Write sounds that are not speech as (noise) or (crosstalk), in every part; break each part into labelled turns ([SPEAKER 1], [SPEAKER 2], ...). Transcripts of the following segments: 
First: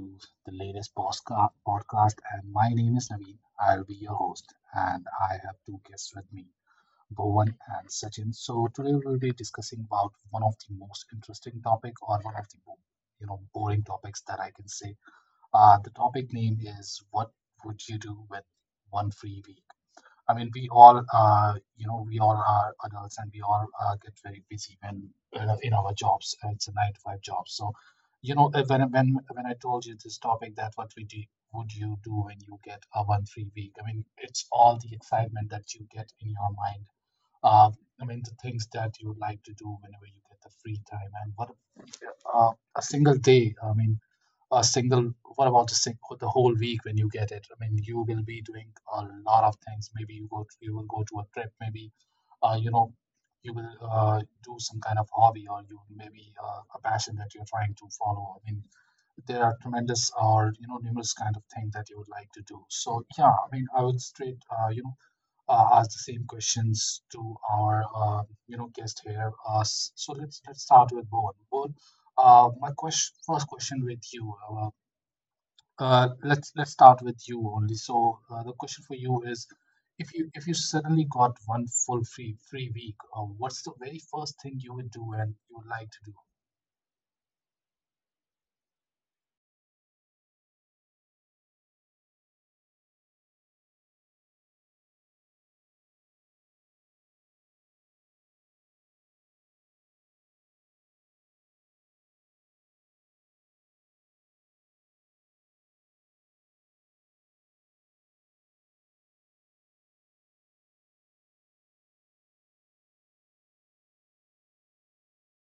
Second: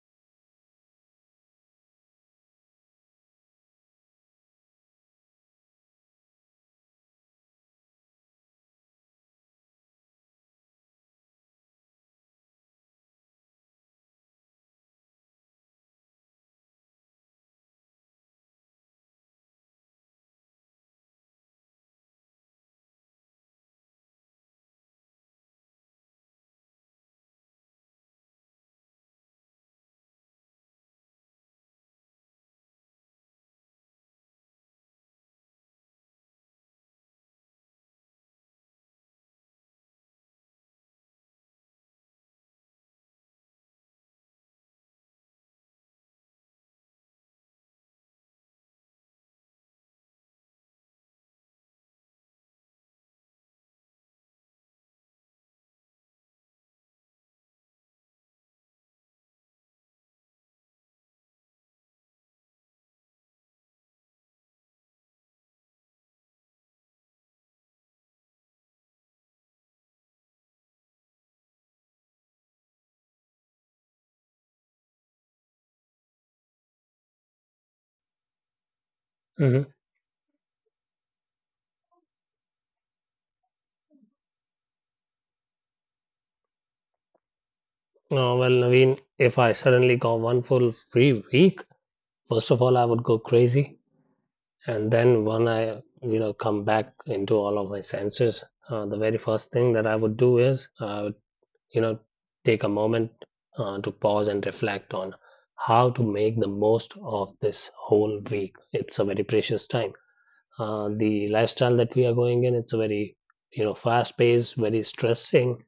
[SPEAKER 1] to the latest podcast. And my name is Naveen. I'll be your host. And I have two guests with me, Bhuvan and Sachin. So today we'll be discussing about one of the most interesting topic or one of the boring topics that I can say. The topic name is what would you do with one free week? I mean, we all, we all are adults and we all get very busy when in our jobs. It's a nine to five job. So, you know, uh, when when when I told you this topic, that what we do, would you do when you get a one free week? I mean, it's all the excitement that you get in your mind. Uh, I mean, the things that you would like to do whenever you get the free time, and what about, a single day. I mean, a single what about the whole week when you get it. I mean, you will be doing a lot of things. Maybe you will go to a trip. Maybe uh, you know you will do some kind of hobby, or you maybe a passion that you're trying to follow. I mean, there are tremendous or numerous kind of things that you would like to do. So yeah, I mean, I would straight ask the same questions to our guest here. So let's start with Bowen. Bowen, my question, first question with you. Let's start with you only. So the question for you is,
[SPEAKER 2] Mhm.
[SPEAKER 1] if you suddenly got one full free week, what's the very first thing you would do and you would like to do?
[SPEAKER 2] Uh, well, Naveen, if I suddenly got one full free week, first of all, I would go crazy. And then when I, you know, come back into all of my senses, the very first thing that I would do is I would, you know, take a moment to pause and reflect on how to make the most of this whole week. It's a very precious time. The lifestyle that we are going in, it's a very, you know, fast-paced, very stressing.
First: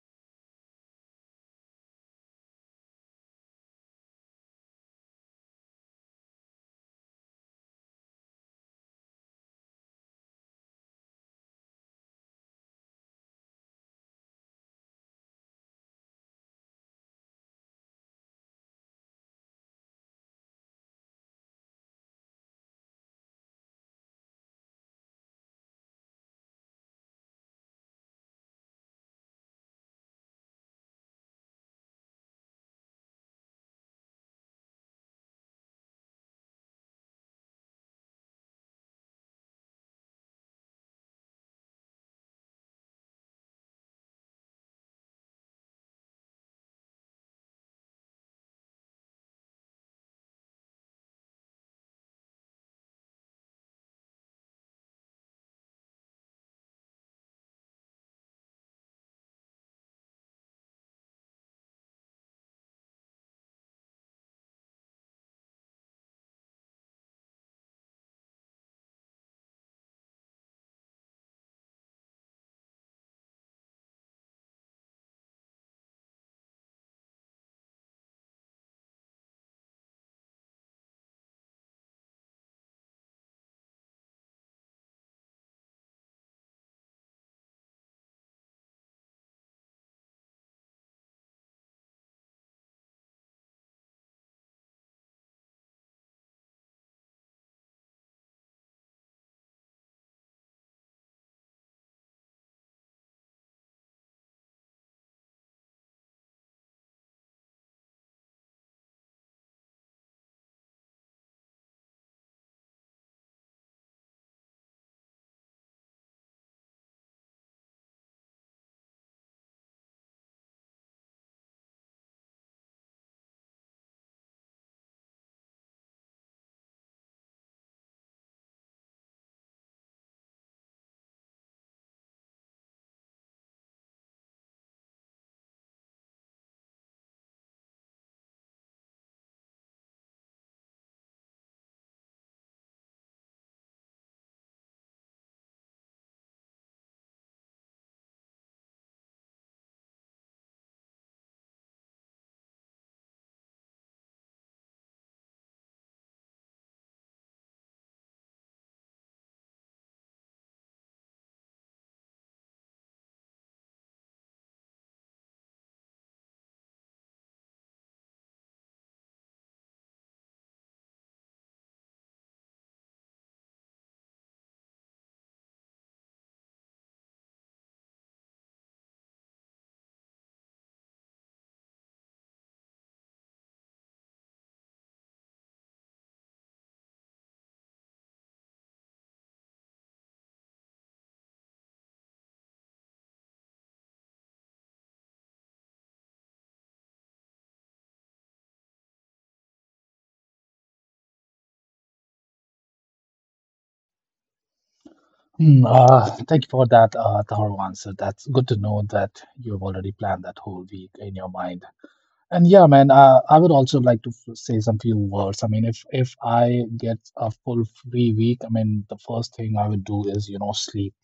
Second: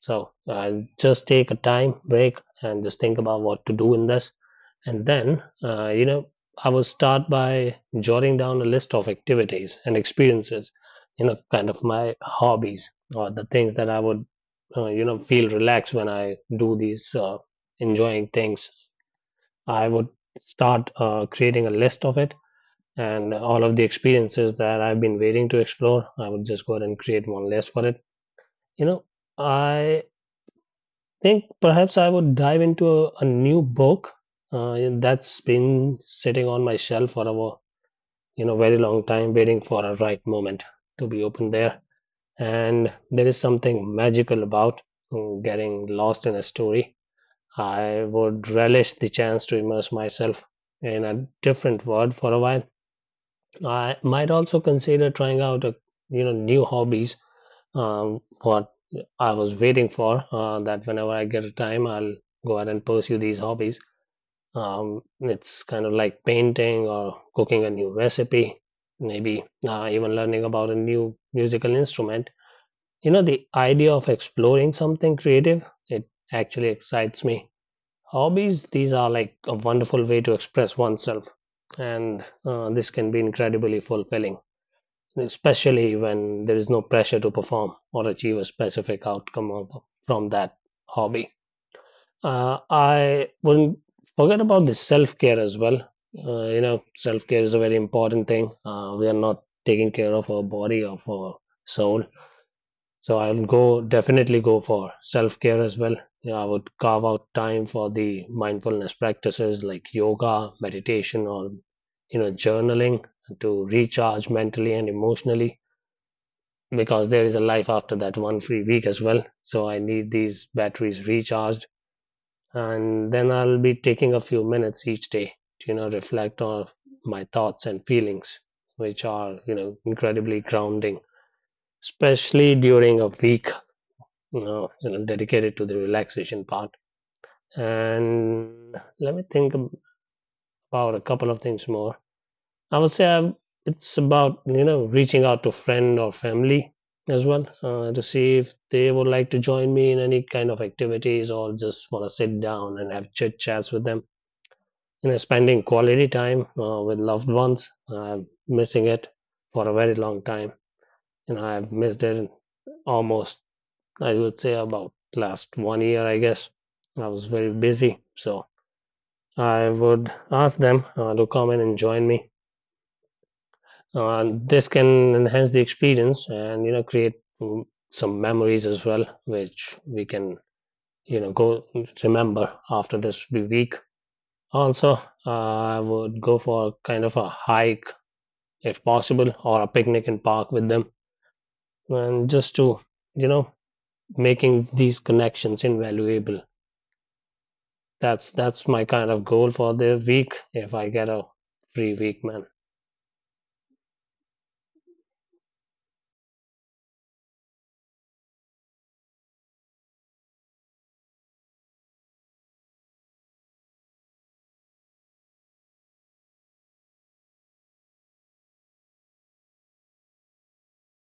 [SPEAKER 2] So I'll just take a time break and just think about what to do in this. And then, I will start by jotting down a list of activities and experiences, you know, kind of my hobbies or the things that I would, feel relaxed when I do these enjoying things. I would start creating a list of it and all of the experiences that I've been waiting to explore. I would just go ahead and create one list for it. You know, I think perhaps I would dive into a new book and that's been sitting on my shelf for a you know very long time, waiting for a right moment to be open there. And there is something magical about getting lost in a story. I would relish the chance to immerse myself in a different world for a while. I might also consider trying out a you know new hobbies. What I was waiting for that whenever I get a time, I'll go ahead and pursue these hobbies. It's kind of like painting or cooking a new recipe, maybe even learning about a new musical instrument. You know, the idea of exploring something creative, it actually excites me. Hobbies, these are like a wonderful way to express oneself, and this can be incredibly fulfilling especially when there is no pressure to perform or achieve a specific outcome of, from that hobby. I wouldn't forget about the self care as well. You know, self care is a very important thing. We are not taking care of our body or our soul. So I'll go definitely go for self care as well. You know, I would carve out time for the mindfulness practices like yoga, meditation, or you know, journaling to recharge mentally and emotionally because there is a life after that one free week as well. So I need these batteries recharged. And then I'll be taking a few minutes each day to, you know, reflect on my thoughts and feelings, which are, you know, incredibly grounding, especially during a week, you know dedicated to the relaxation part. And let me think about a couple of things more. I would say I it's about you know reaching out to friend or family as well to see if they would like to join me in any kind of activities or just want to sit down and have chit chats with them. You know, spending quality time with loved ones. I'm missing it for a very long time. You know, I've missed it almost. I would say about last one year, I guess. I was very busy, so I would ask them to come in and join me. This can enhance the experience and you know create mm, some memories as well, which we can you know go remember after this week. Also, uh, I would go for kind of a hike if possible, or a picnic in park with them, and just to you know making these connections invaluable. That's my kind of goal for the week if I get a free week, man.
[SPEAKER 1] Thank you for that thorough answer. That's good to know that you've already planned that whole week in your mind. And yeah, man, I would also like to say some few words. I mean, if I get a full free week, I mean, the first thing I would do is, you know, sleep,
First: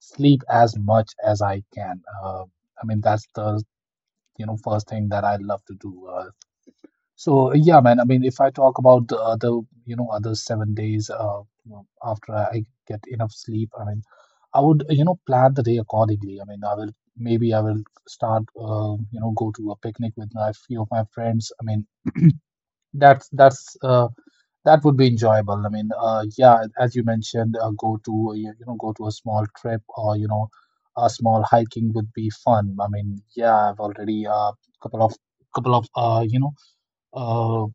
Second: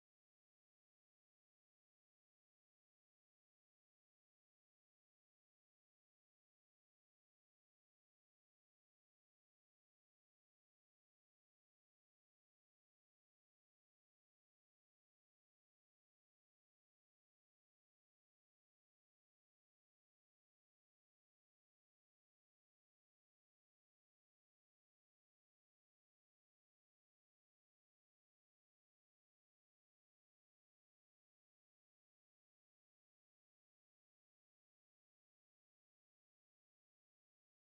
[SPEAKER 1] sleep as much as I can. I mean, that's the, you know, first thing that I love to do. So yeah, man. I mean, if I talk about the other, you know, other 7 days you know, after I get enough sleep, I mean, I would, you know, plan the day accordingly. I mean, I will maybe I will start, you know, go to a picnic with my few of my friends. I mean, (clears throat) that's that's uh, that would be enjoyable. I mean, yeah, as you mentioned, go to go to a small trip, or a small hiking would be fun. I mean, yeah, I've already a couple of couple of uh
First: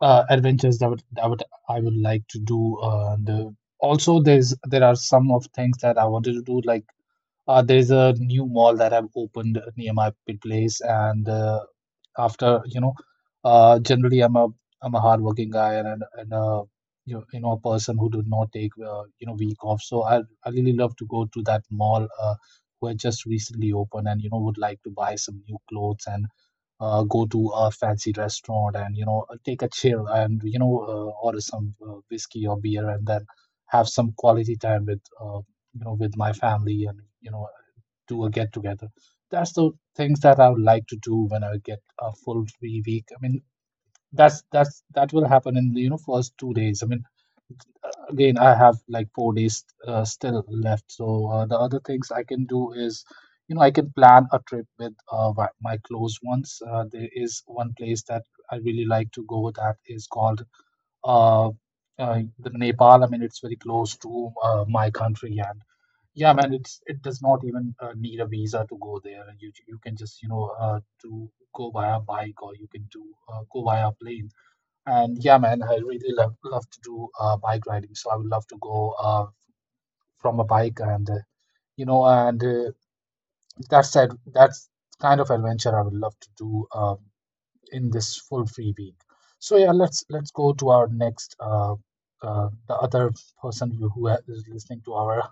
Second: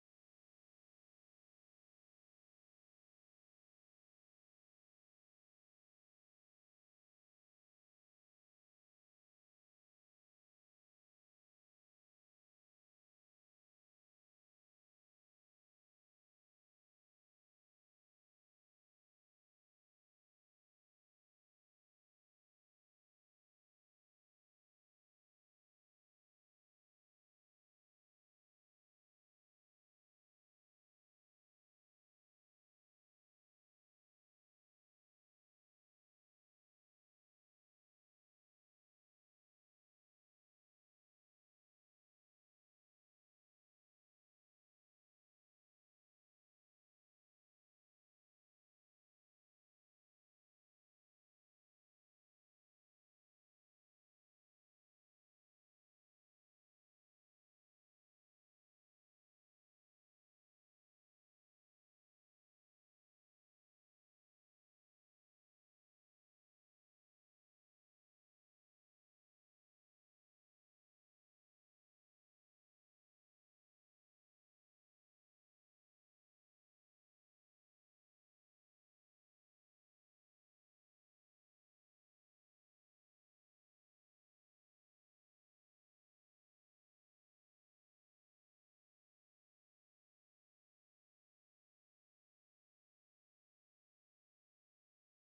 [SPEAKER 1] adventures that would I would like to do. The also there are some of things that I wanted to do. Like there's a new mall that I've opened near my place, and after you know, generally I'm a hardworking guy, and you know a person who do not take week off. So I really love to go to that mall. Who had just recently opened, and you know would like to buy some new clothes and go to a fancy restaurant and you know take a chill and you know order some whiskey or beer, and then have some quality time with with my family, and you know do a get together. That's the things that I would like to do when I get a full free week. I mean, that's that will happen in the you know first 2 days. I mean, again, I have like 4 days still left. So the other things I can do is, you know, I can plan a trip with my close ones. There is one place that I really like to go, that is called uh, the Nepal. I mean, it's very close to my country, and yeah, man, it's it does not even need a visa to go there. You can just you know to go via bike, or you can do go via plane. And yeah, man, I really love to do bike riding. So I would love to go from a bike, and you know, and uh, that said, that's kind of adventure I would love to do. In this full free week. So yeah, let's go to our next the other person who is listening to our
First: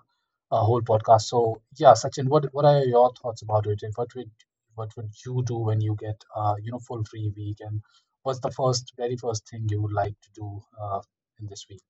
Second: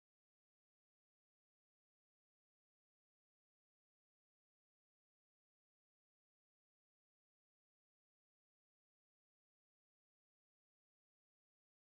[SPEAKER 1] whole podcast. So yeah, Sachin, what are your thoughts about it, and what would you do when you get full free week, and what's the first very first thing you would like to do in this week?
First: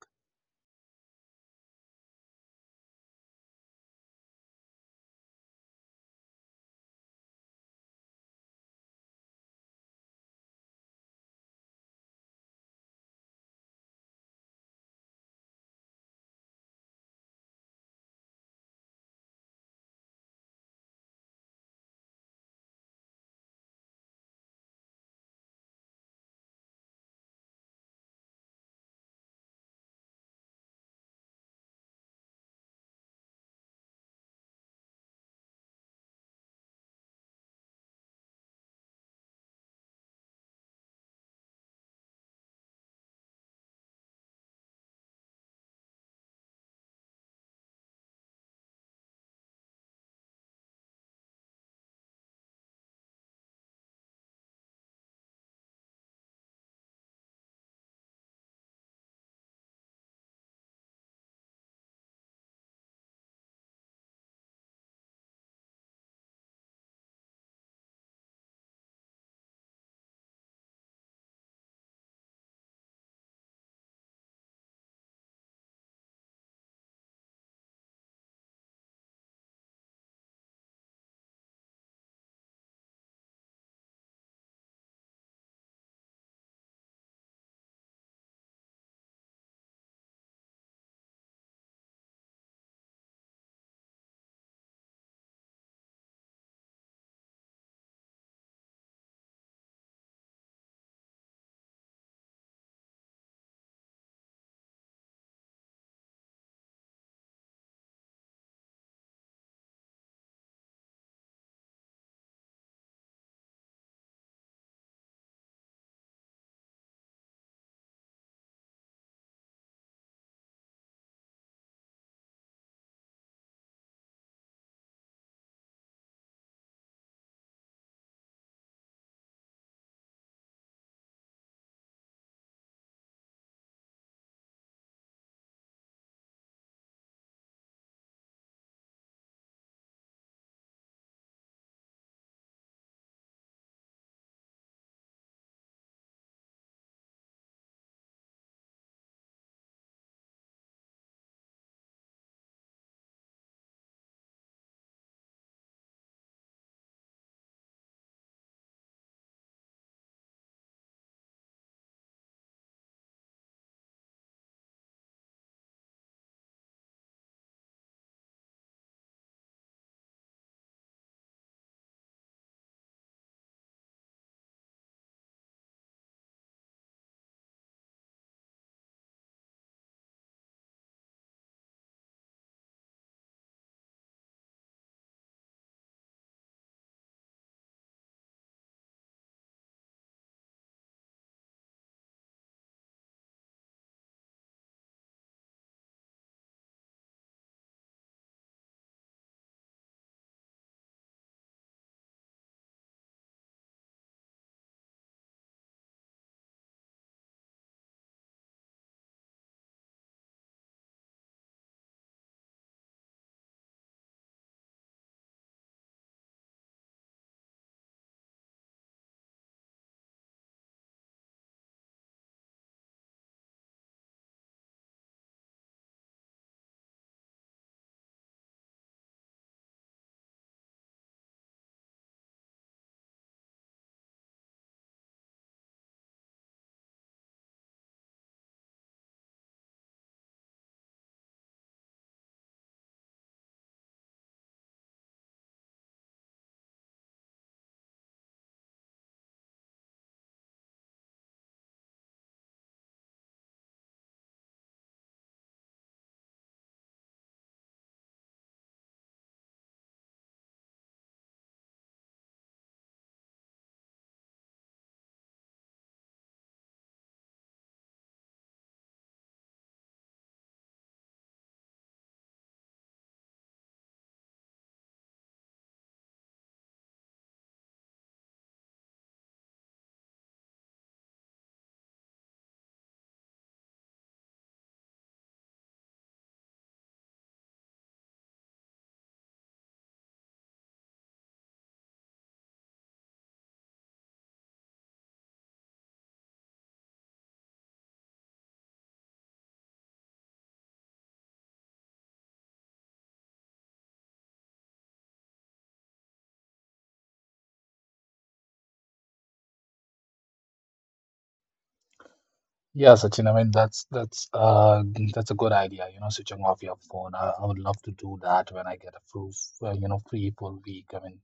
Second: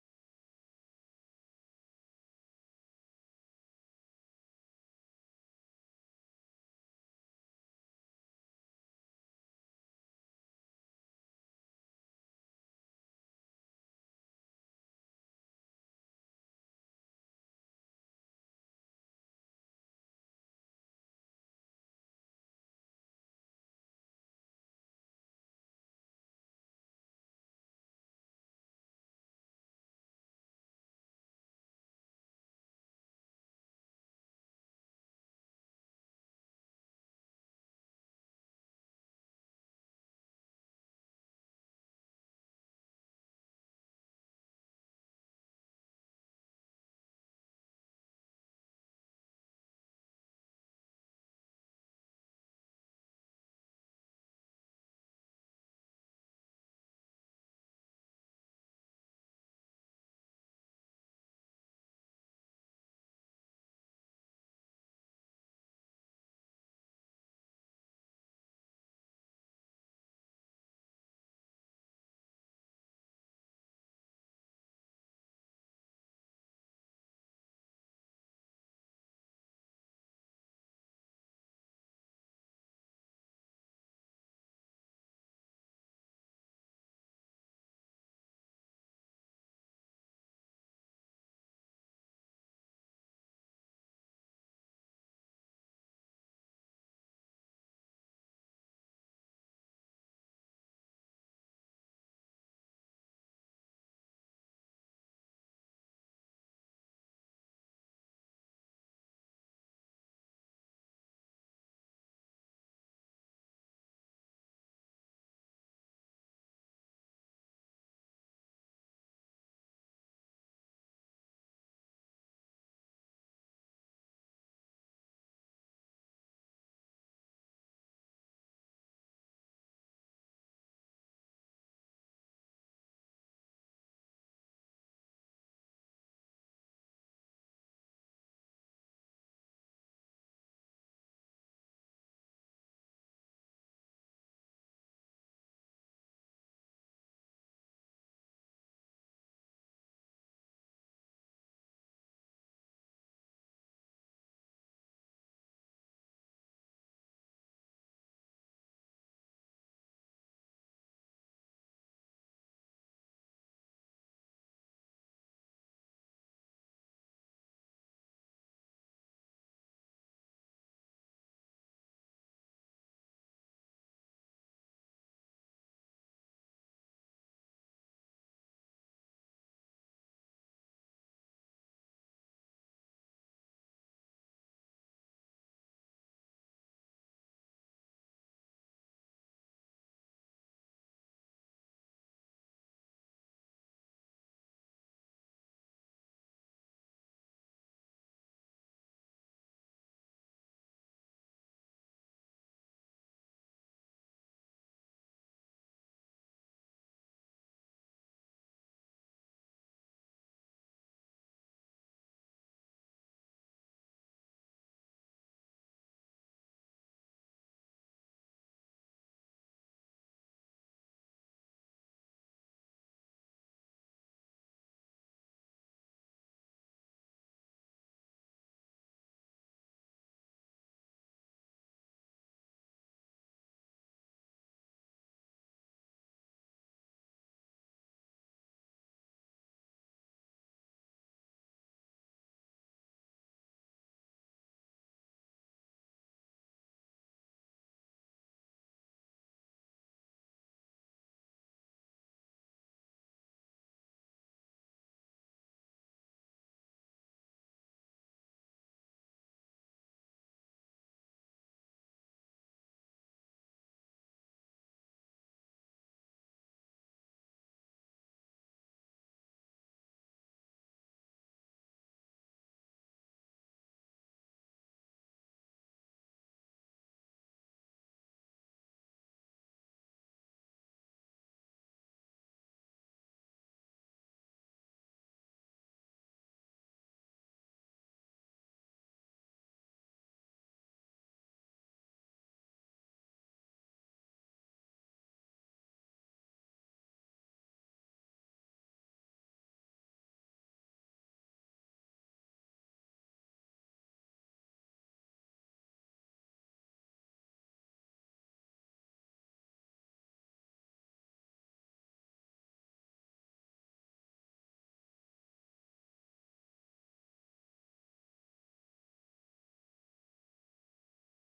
[SPEAKER 1] Yeah, Sachin. I mean, that's that's a good idea. You know, switching off your phone. I would love to do that when I get a full, free full week. I mean,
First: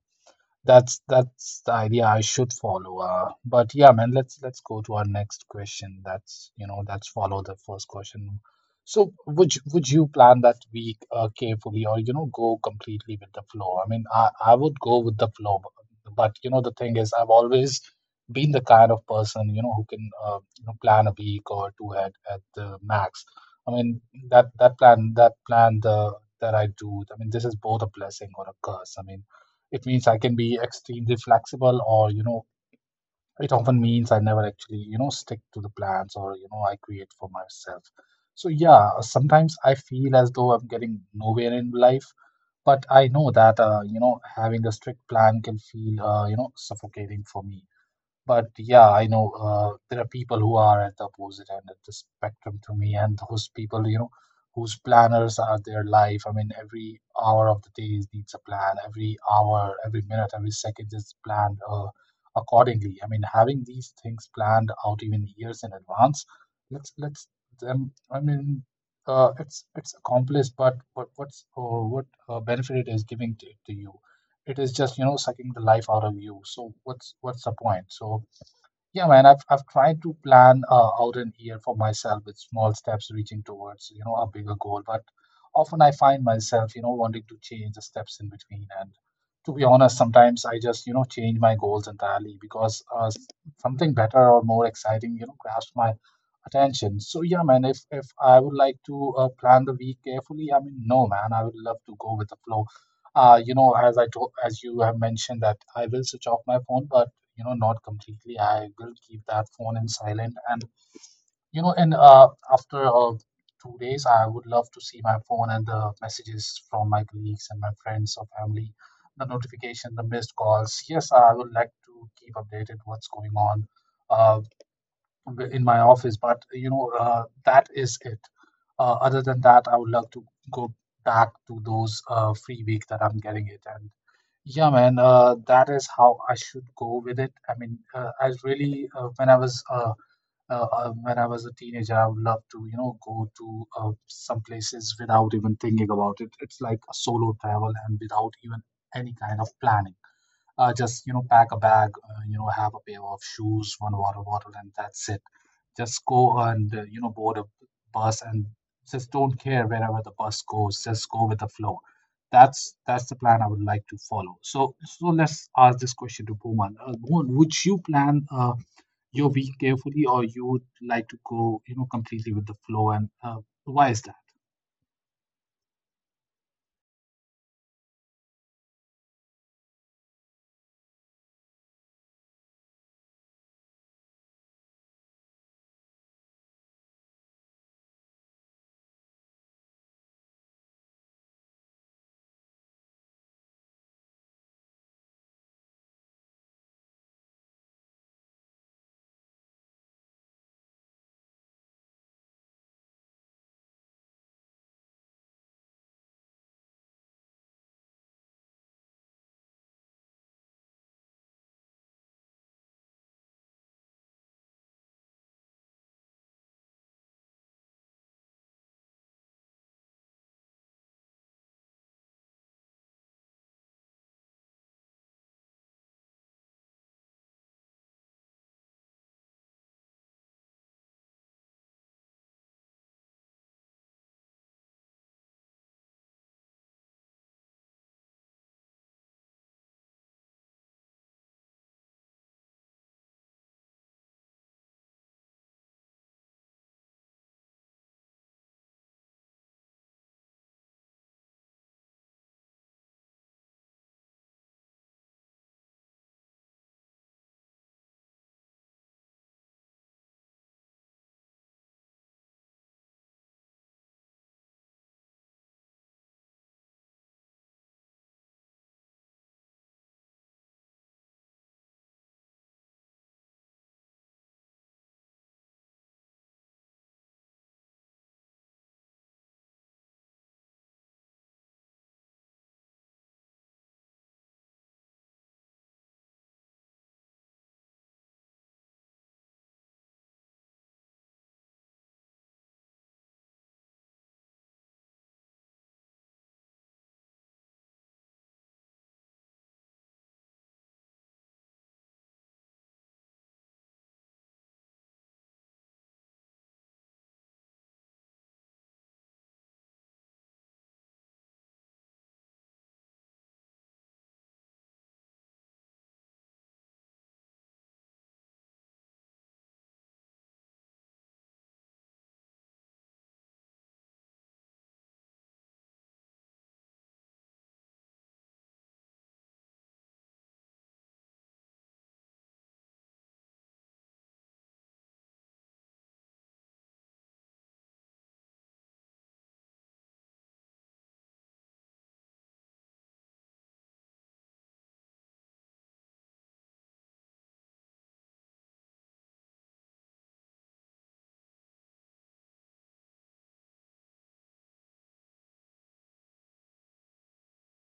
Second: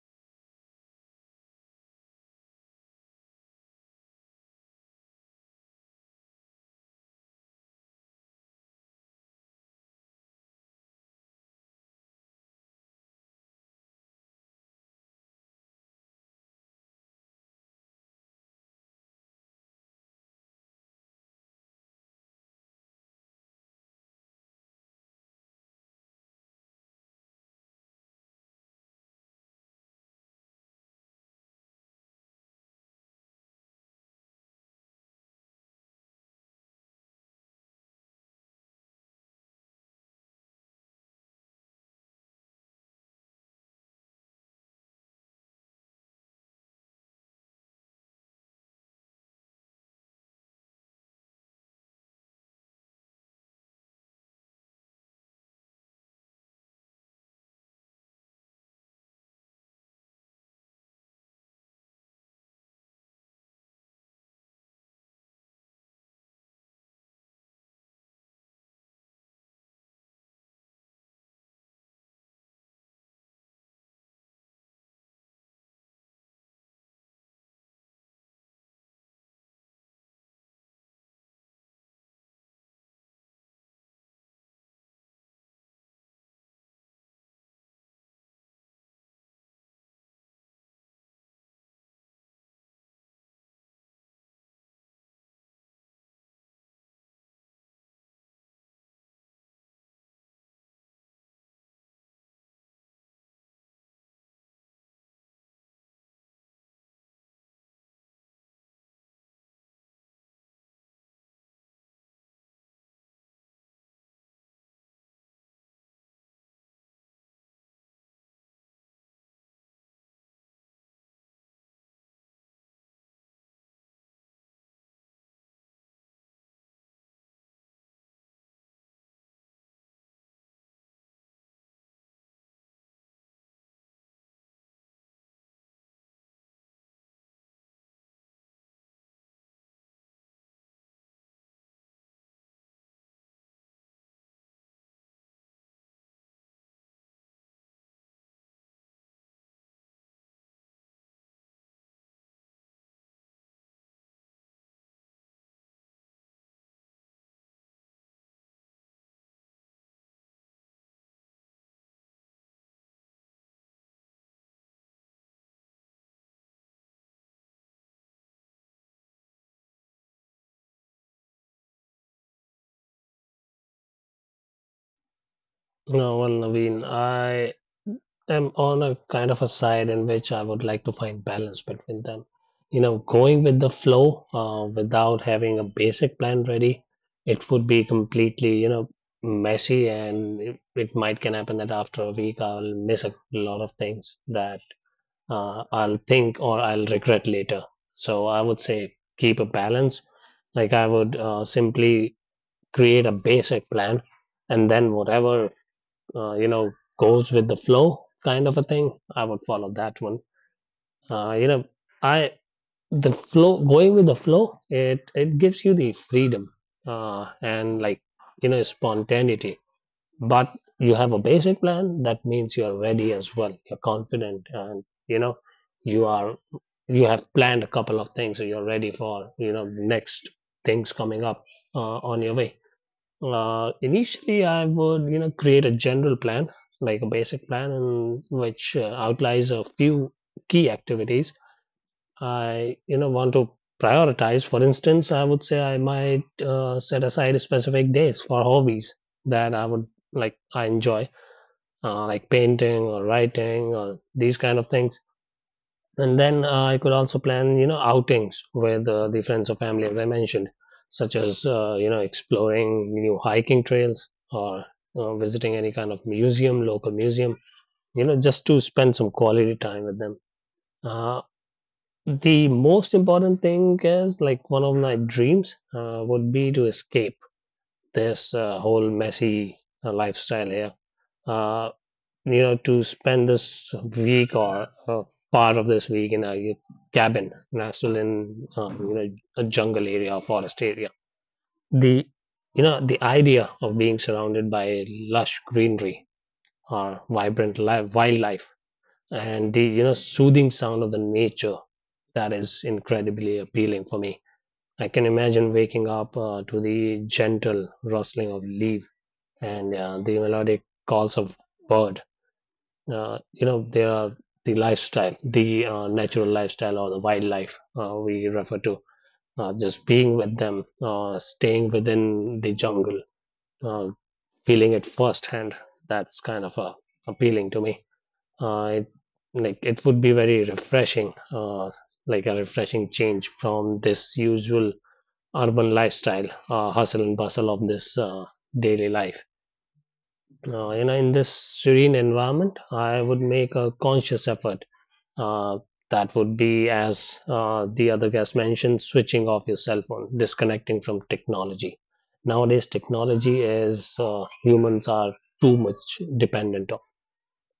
[SPEAKER 1] that's the idea I should follow. But yeah, man, let's go to our next question. That's you know that's follow the first question. So would you plan that week carefully, or you know go completely with the flow? I mean, I would go with the flow, but you know the thing is, I've always been the kind of person you know who can you know plan a week or two at the max. I mean that that plan the that I do. I mean, this is both a blessing or a curse. I mean it means I can be extremely flexible, or you know, it often means I never actually you know stick to the plans, or you know, I create for myself. So yeah, sometimes I feel as though I'm getting nowhere in life, but I know that you know having a strict plan can feel you know suffocating for me. But yeah, I know there are people who are at the opposite end of the spectrum to me, and those people, you know, whose planners are their life. I mean, every hour of the day needs a plan. Every hour, every minute, every second is planned accordingly. I mean, having these things planned out even years in advance, let's them. I mean, it's accomplished, but what what's or what benefit it is giving to you? It is just you know sucking the life out of you. So what's the point? So yeah, man, I've tried to plan out an year for myself with small steps reaching towards, you know, a bigger goal. But often I find myself, you know, wanting to change the steps in between. And to be honest, sometimes I just, you know, change my goals entirely because something better or more exciting, you know, grabs my attention. So yeah, man, if I would like to plan the week carefully, I mean, no, man, I would love to go with the flow. You know, as I told, as you have mentioned that I will switch off my phone, but you know not completely. I will keep that phone in silent, and you know and uh, after 2 days I would love to see my phone and the messages from my colleagues and my friends or family, the notification, the missed calls. Yes, I would like to keep updated what's going on uh, in my office, but that is it. Uh, other than that, I would love to go back to those free week that I'm getting it. And yeah, man, that is how I should go with it. I mean, I really, when I was a teenager, I would love to, you know, go to some places without even thinking about it. It's like a solo travel and without even any kind of planning. Just you know pack a bag, you know have a pair of shoes, one water bottle, and that's it. Just go and you know board a bus, and just don't care wherever the bus goes. Just go with the flow. That's the plan I would like to follow. So let's ask this question to Bhuman. Bhuman, would you plan your week carefully, or you would like to go, completely with the flow, and why is that?
[SPEAKER 2] No, well, Naveen, I am on a kind of a side in which I would like to find balance between them. You know, going with the flow without having a basic plan ready, it would be completely, you know, messy, and it might can happen that after a week I'll miss a lot of things that I'll think or I'll regret later. So I would say keep a balance. Like I would simply create a basic plan, and then whatever uh, you know, goes with the flow kind of a thing, I would follow that one. You know, I the flow going with the flow, it gives you the freedom and like you know spontaneity. But you have a basic plan. That means you are ready as well. You're confident, and you know you are you have planned a couple of things. So you're ready for you know next things coming up on your way. Initially, I would you know create a general plan, like a basic plan, and which outlines a few key activities I you know want to prioritize. For instance, I would say I might set aside specific days for hobbies that I would I enjoy, like painting or writing or these kind of things. And then I could also plan, you know, outings with the friends or family, as I mentioned, such as, you know, exploring new hiking trails or visiting any kind of museum, local museum, you know, just to spend some quality time with them. Uh, the most important thing is like one of my dreams would be to escape this whole messy lifestyle here. Uh, you know, to spend this week or part of this week in a cabin, nestled in, you know, a jungle area, or forest area. The, you know, the idea of being surrounded by lush greenery or vibrant wildlife and the, you know, soothing sound of the nature, that is incredibly appealing for me. I can imagine waking up to the gentle rustling of leaf and the melodic calls of bird. You know they are the lifestyle the natural lifestyle or the wildlife we refer to, just being with them, staying within the jungle, uh, feeling it firsthand, that's kind of appealing to me. uh, it, like it would be very refreshing, like a refreshing change from this usual urban lifestyle, hustle and bustle of this daily life. You know in this serene environment I would make a conscious effort, uh, that would be, as the other guest mentioned, switching off your cell phone, disconnecting from technology. Nowadays, technology is humans are too much dependent on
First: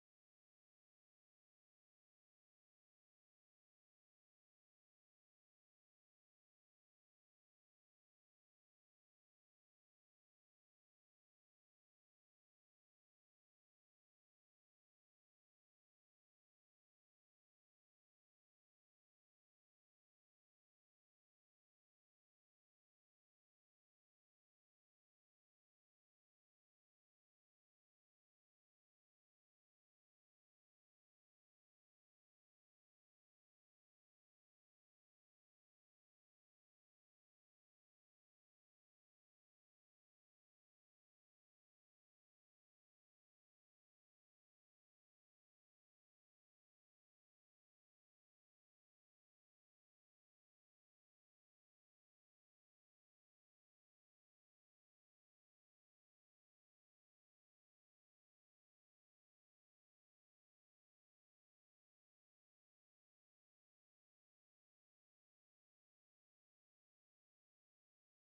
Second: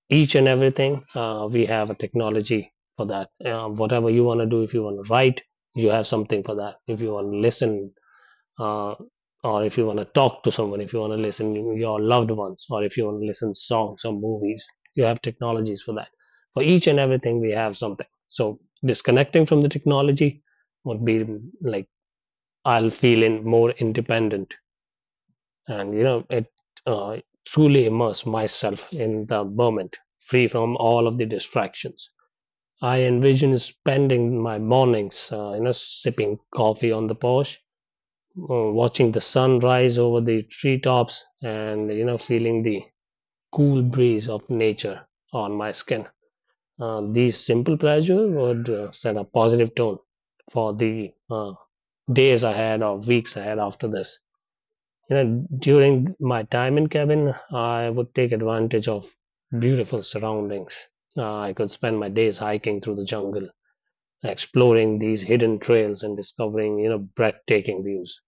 [SPEAKER 2] each and everything. We have a technology for that. Whatever you want to do, if you want to write, you have something for that. If you want to listen, uh, or if you want to talk to someone, if you want to listen to your loved ones, or if you want to listen to songs or movies, you have technologies for that. For each and everything, we have something. So disconnecting from the technology would be like I'll feel in more independent, and you know it uh, truly immerse myself in the moment, free from all of the distractions. I envision spending my mornings, you know, sipping coffee on the porch, watching the sun rise over the treetops and you know feeling the cool breeze of nature on my skin. These simple pleasures would set a positive tone for the days ahead or weeks ahead after this you know. During my time in cabin I would take advantage of beautiful surroundings. I could spend my days hiking through the jungle, exploring these hidden trails and discovering you know breathtaking views.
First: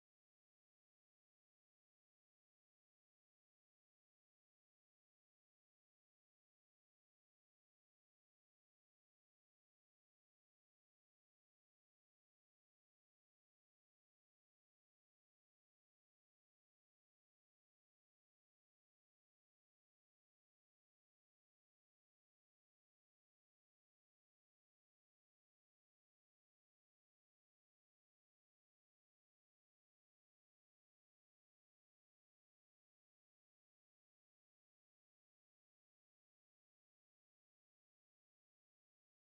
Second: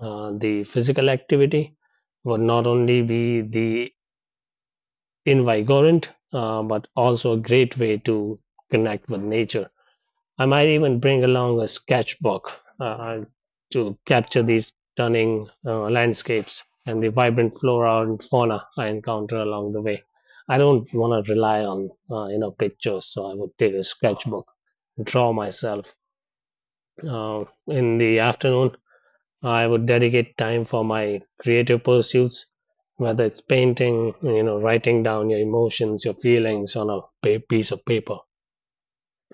[SPEAKER 2] The physical activity would not only be the invigorant, but also a great way to connect with nature. I might even bring along a sketchbook uh, to capture these stunning landscapes and the vibrant flora and fauna I encounter along the way. I don't want to rely on you know pictures, so I would take a sketchbook, draw myself in the afternoon. I would dedicate time for my creative pursuits, whether it's painting, you know, writing down your emotions, your feelings on a piece of paper,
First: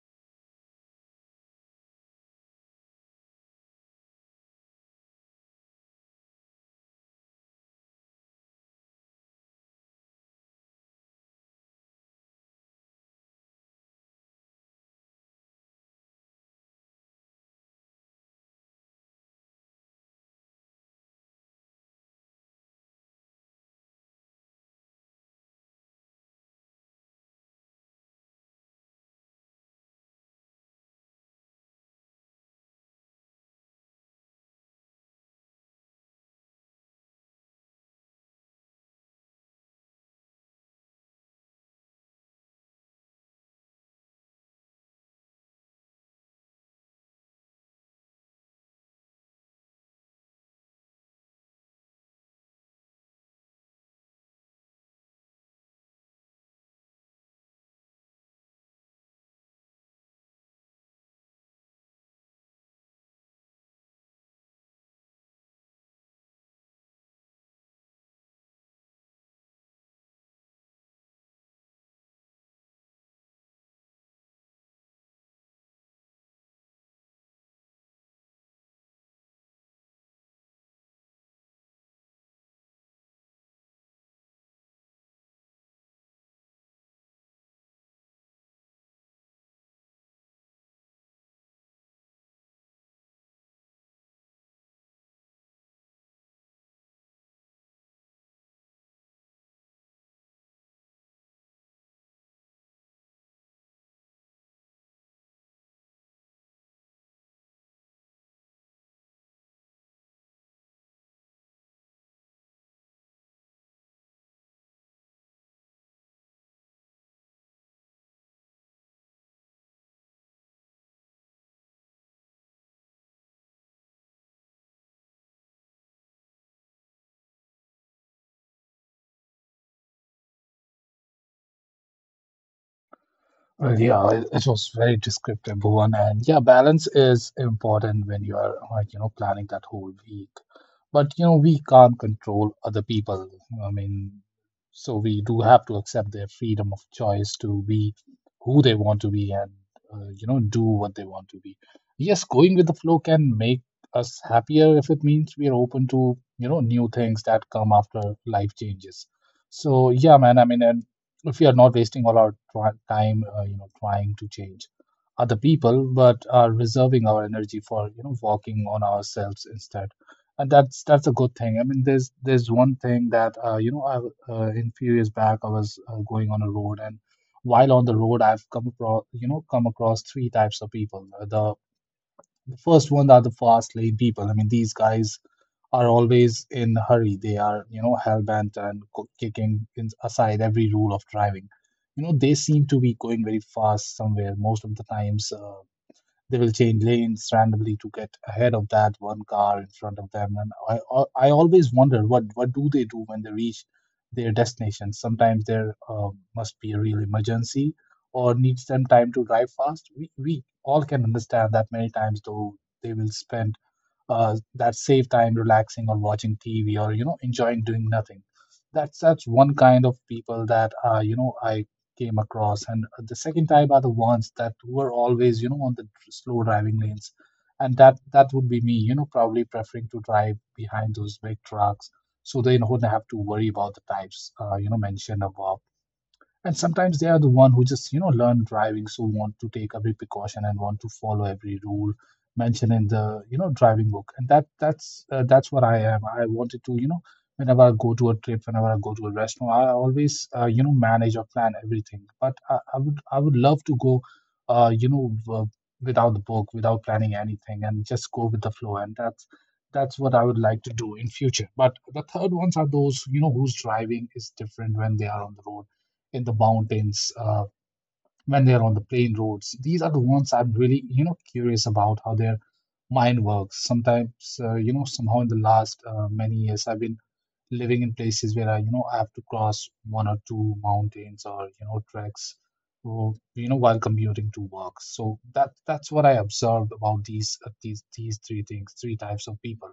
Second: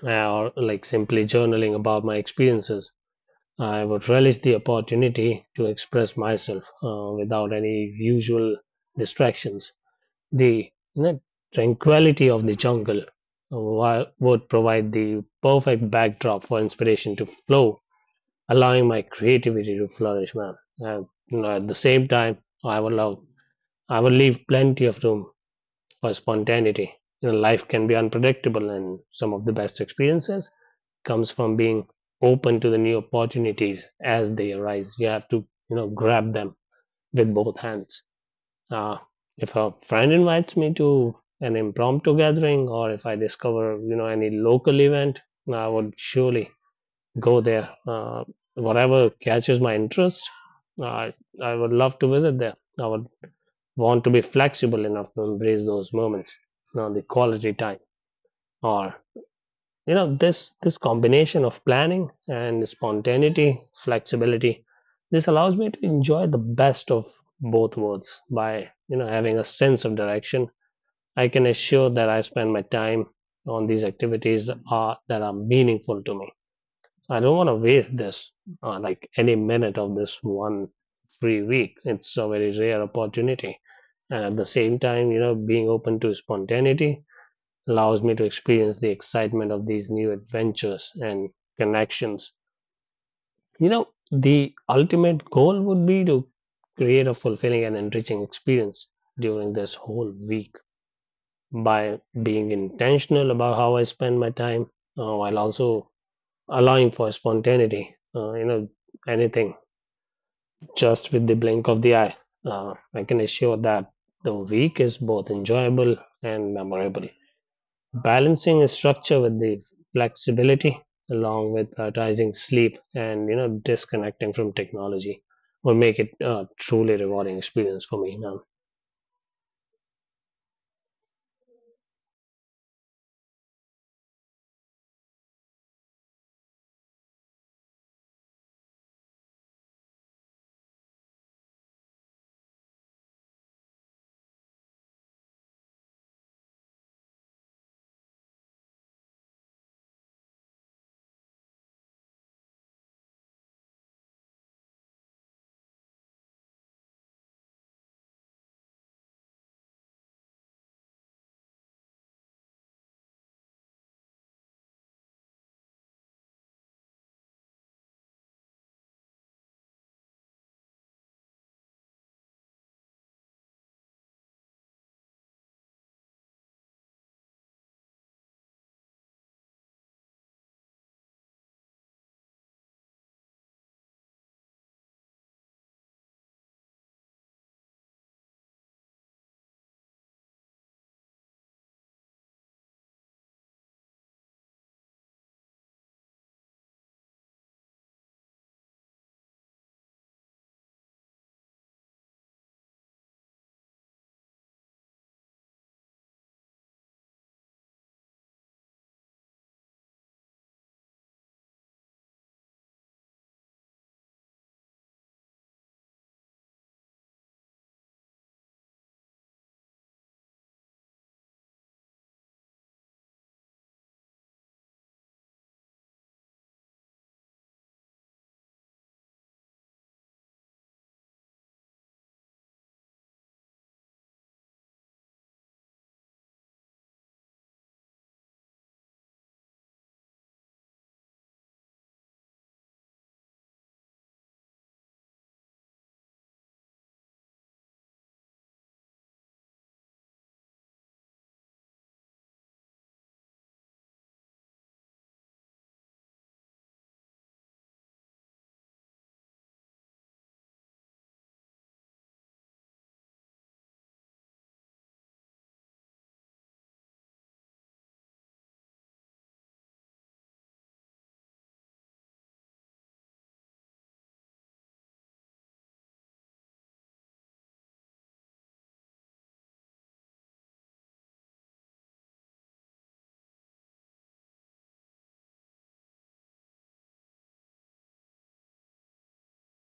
[SPEAKER 2] or like simply journaling about my experiences. I would relish the opportunity to express myself without any usual distractions. The you know, tranquility of the jungle, would provide the perfect backdrop for inspiration to flow, allowing my creativity to flourish, man. And you know, at the same time, I will allow, I will leave plenty of room for spontaneity. You know, life can be unpredictable, and some of the best experiences comes from being open to the new opportunities as they arise. You have to, you know, grab them with both hands. Uh, if a friend invites me to an impromptu gathering, or if I discover, you know, any local event, I would surely go there. Whatever catches my interest, I I would love to visit there. I would want to be flexible enough to embrace those moments, you know, the quality time, or this combination of planning and spontaneity, flexibility, this allows me to enjoy the best of both worlds by having a sense of direction. I can assure that I spend my time on these activities that that are meaningful to me. I don't want to waste this, like any minute of this one free week. It's a very rare opportunity. And at the same time, you know, being open to spontaneity allows me to experience the excitement of these new adventures and connections. You know, the ultimate goal would be to create a fulfilling and enriching experience during this whole week by being intentional about how I spend my time while also allowing for spontaneity, anything just with the blink of the eye. I can assure that the week is both enjoyable and memorable. Balancing a structure with the flexibility, along with prioritizing sleep and disconnecting from technology, will make it a truly rewarding experience for me. Now,
[SPEAKER 1] Yeah, it was very descriptive, Bhuvan. And yeah, balance is important when you are, like, you know, planning that whole week. But, you know, we can't control other people. I mean, so we do have to accept their freedom of choice to be who they want to be and, you know, do what they want to be. Yes, going with the flow can make us happier if it means we are open to, you know, new things that come after life changes. So yeah, man. I mean, and if we are not wasting all our try time, you know, trying to change other people, but are reserving our energy for, you know, working on ourselves instead, and that's a good thing. I mean, there's one thing that, in few years back I was going on a road, and while on the road I've come across three types of people. The first one are the fast lane people. I mean, these guys are always in a hurry. They are, you know, hellbent and kicking aside every rule of driving. You know, they seem to be going very fast somewhere. Most of the times, they will change lanes randomly to get ahead of that one car in front of them. And I always wonder, what do they do when they reach their destination? Sometimes there must be a real emergency or needs them time to drive fast. We all can understand that many times though they will spend that save time relaxing or watching TV or, you know, enjoying doing nothing. That's one kind of people that, I came across. And the second type are the ones that were always, you know, on the slow driving lanes, and that would be me. You know, probably preferring to drive behind those big trucks, so they don't have to worry about the types you know mentioned above. And sometimes they are the one who just, you know, learn driving, so want to take every precaution and want to follow every rule mentioned in the, you know, driving book. And that's what I am. I wanted to, you know, whenever I go to a trip, whenever I go to a restaurant, I always, manage or plan everything. But I would love to go, uh, you know uh, without the book, without planning anything, and just go with the flow. And that's what I would like to do in future. But the third ones are those, you know, whose driving is different when they are on the road in the mountains, when they're on the plain roads. These are the ones I'm really, you know, curious about, how their mind works. Sometimes, you know, somehow in the last many years, I've been living in places where I have to cross one or two mountains, or, you know, treks, or, you know, while commuting to work. So that's what I observed about these three things, three types of people.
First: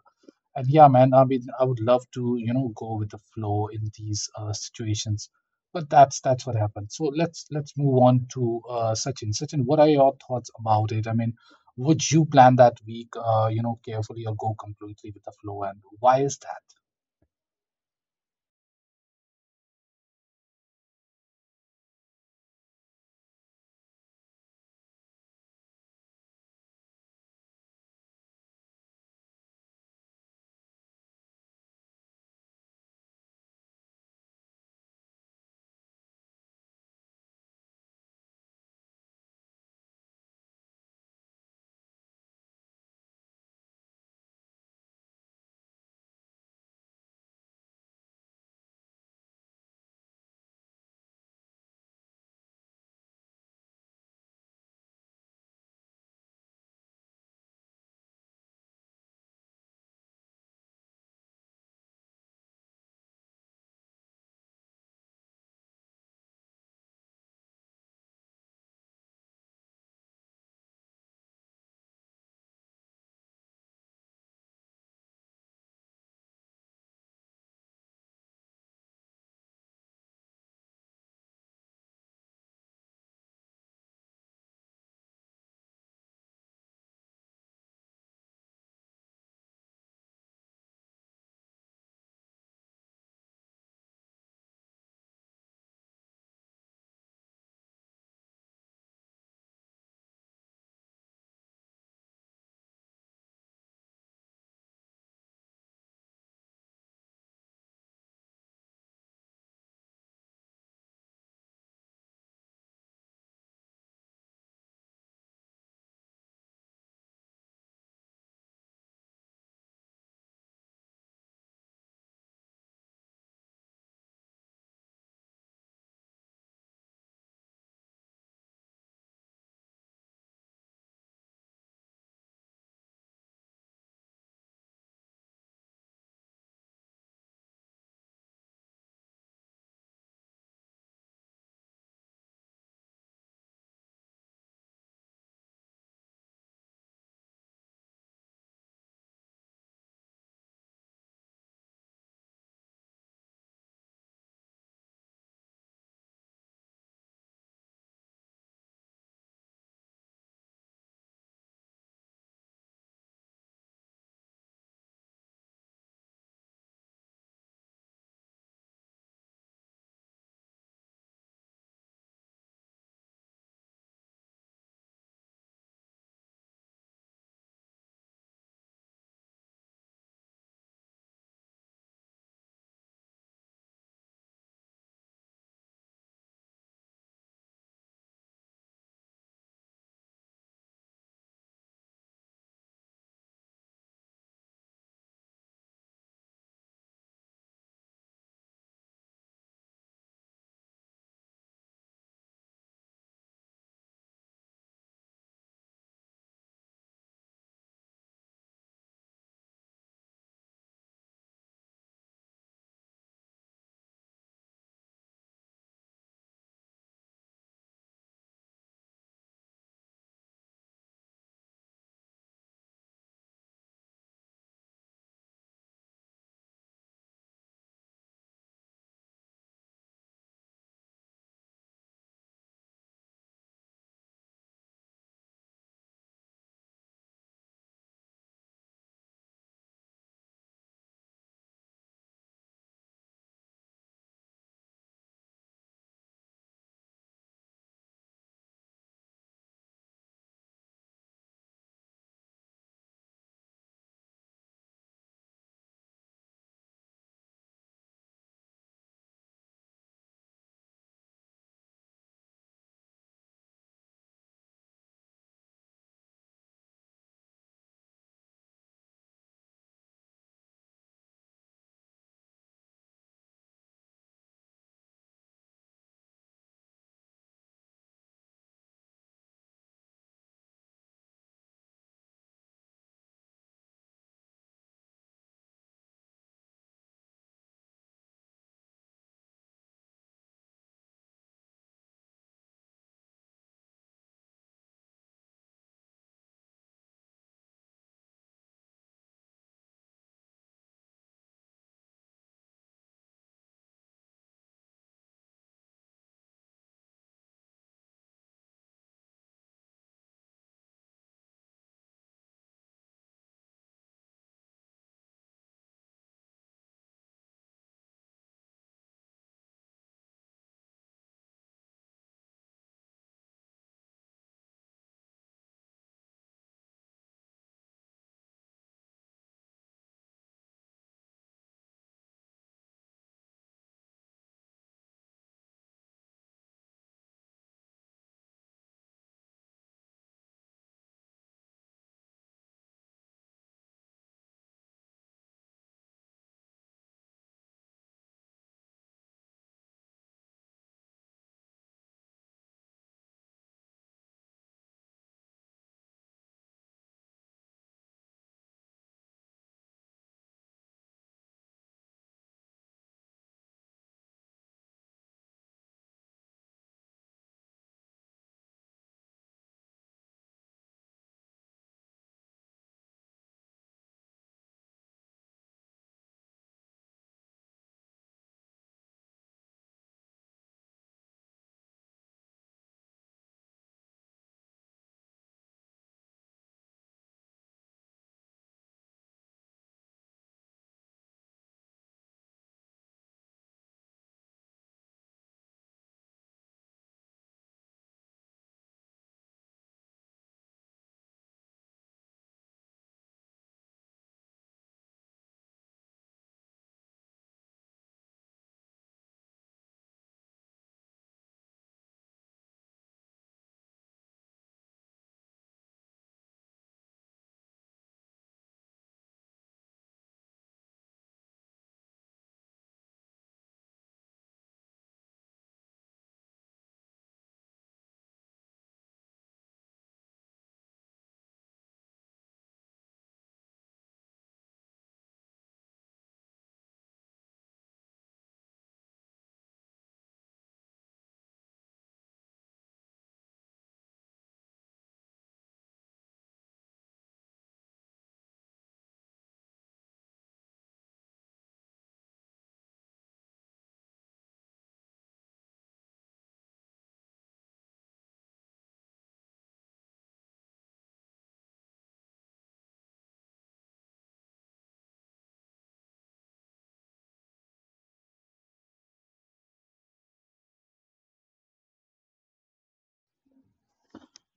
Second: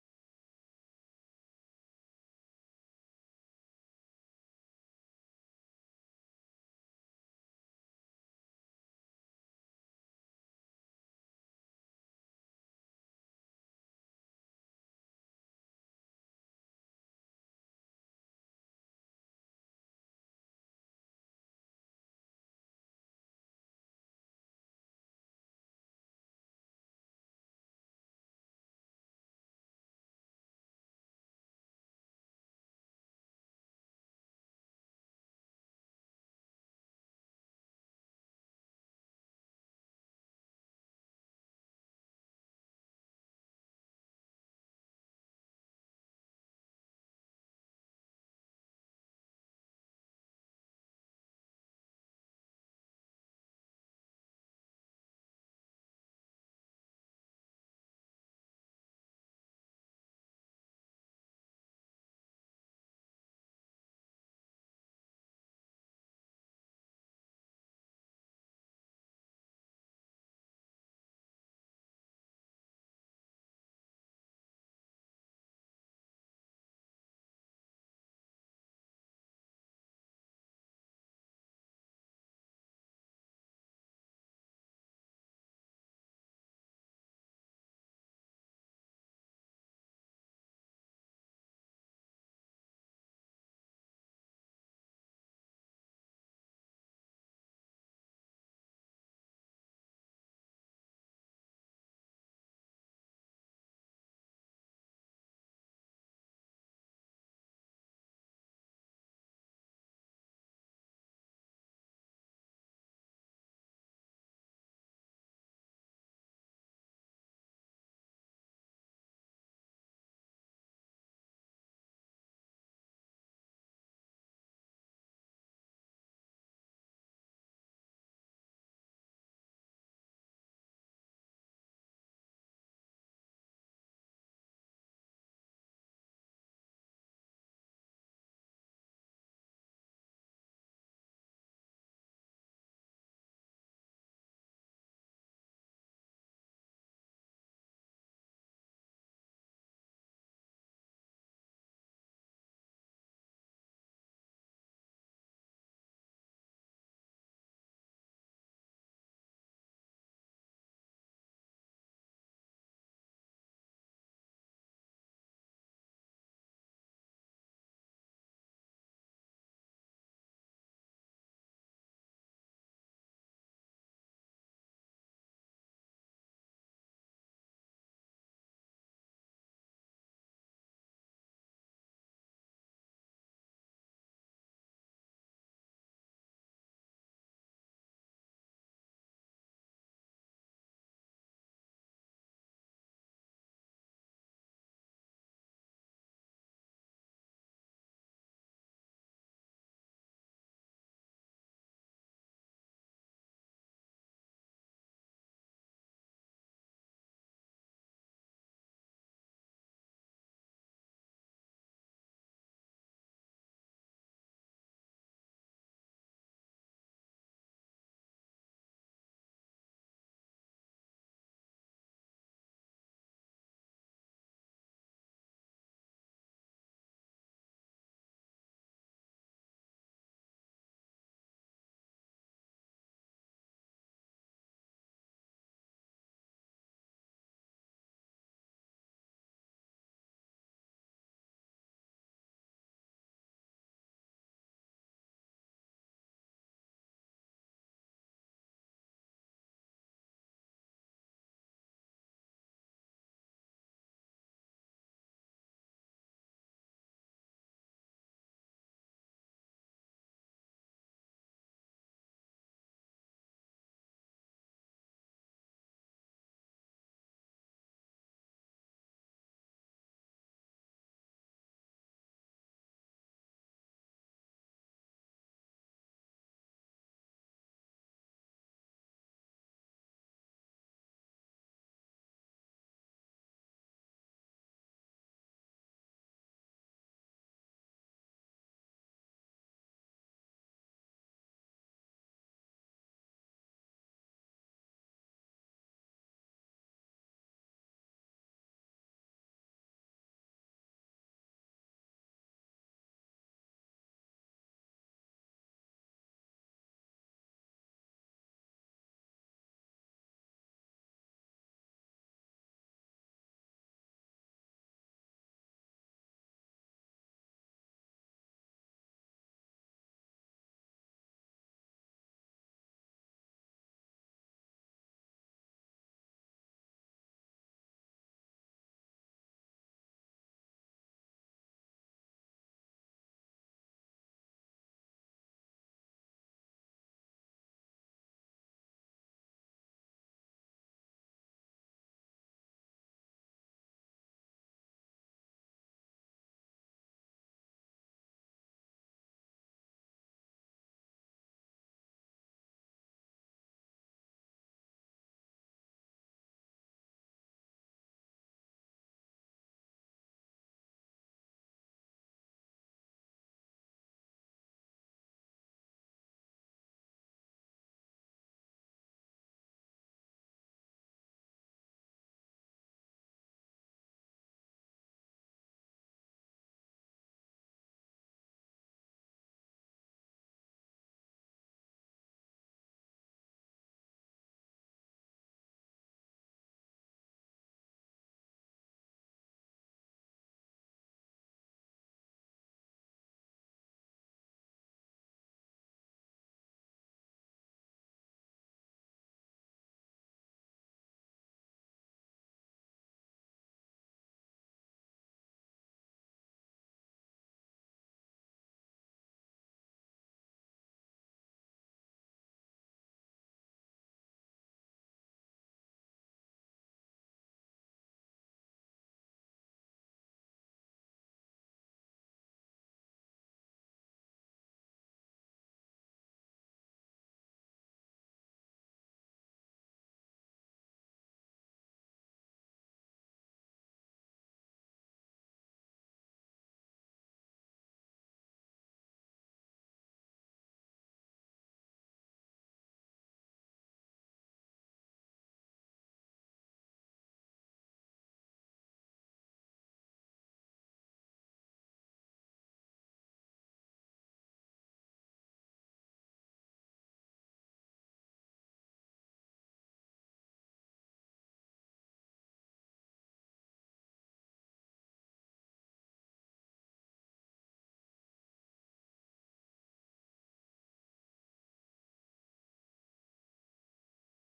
[SPEAKER 1] And yeah, man, I mean, I would love to, you know, go with the flow in these situations, but that's what happened. So let's move on to Sachin. Sachin, what are your thoughts about it? I mean, would you plan that week, you know, carefully, or go completely with the flow? And why is that?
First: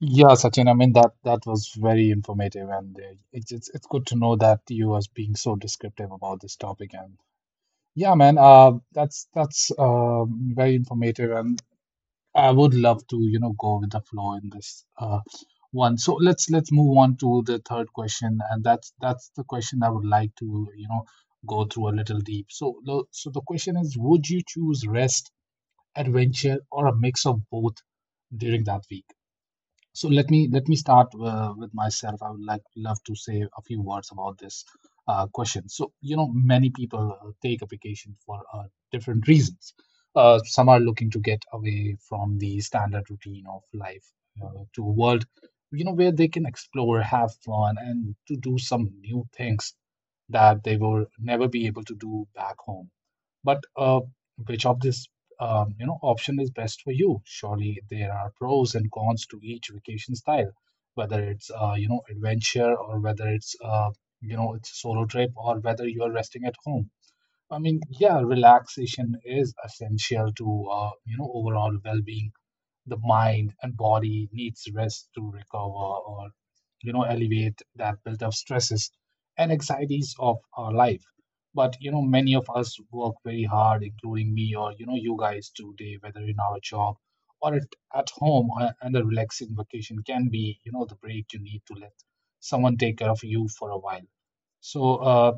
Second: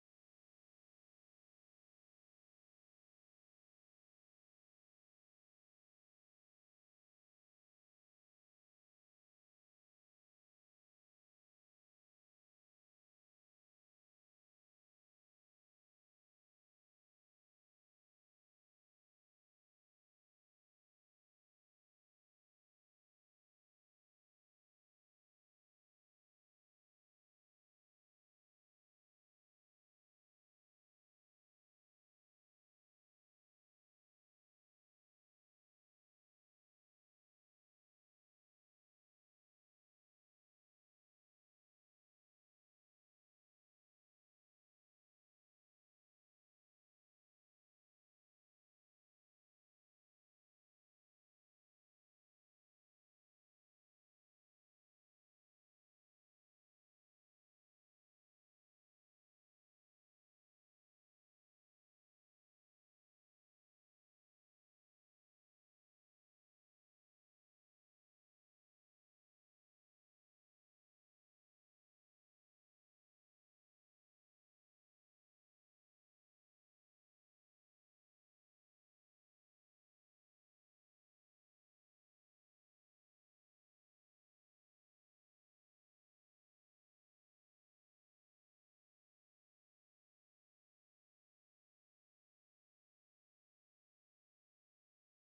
[SPEAKER 1] Yeah, Sachin, I mean that was very informative, and it's good to know that you was being so descriptive about this topic. And yeah, man, that's very informative, and I would love to, you know, go with the flow in this one. So let's move on to the third question, and that's the question I would like to, you know, go through a little deep. So the question is, would you choose rest, adventure, or a mix of both during that week? So let me start with myself. I would like love to say a few words about this question. So you know, many people take a vacation for different reasons. Some are looking to get away from the standard routine of life to a world, you know, where they can explore, have fun, and to do some new things that they will never be able to do back home. But which of this, option is best for you? Surely there are pros and cons to each vacation style, whether it's you know adventure, or whether it's you know it's a solo trip, or whether you are resting at home. I mean, yeah, relaxation is essential to you know overall well-being. The mind and body needs rest to recover, or, you know, alleviate that built up stresses and anxieties of our life. But you know many of us work very hard, including me, or, you know, you guys today, whether in our job or at home. And a relaxing vacation can be, you know, the break you need to let someone take care of you for a while. So uh,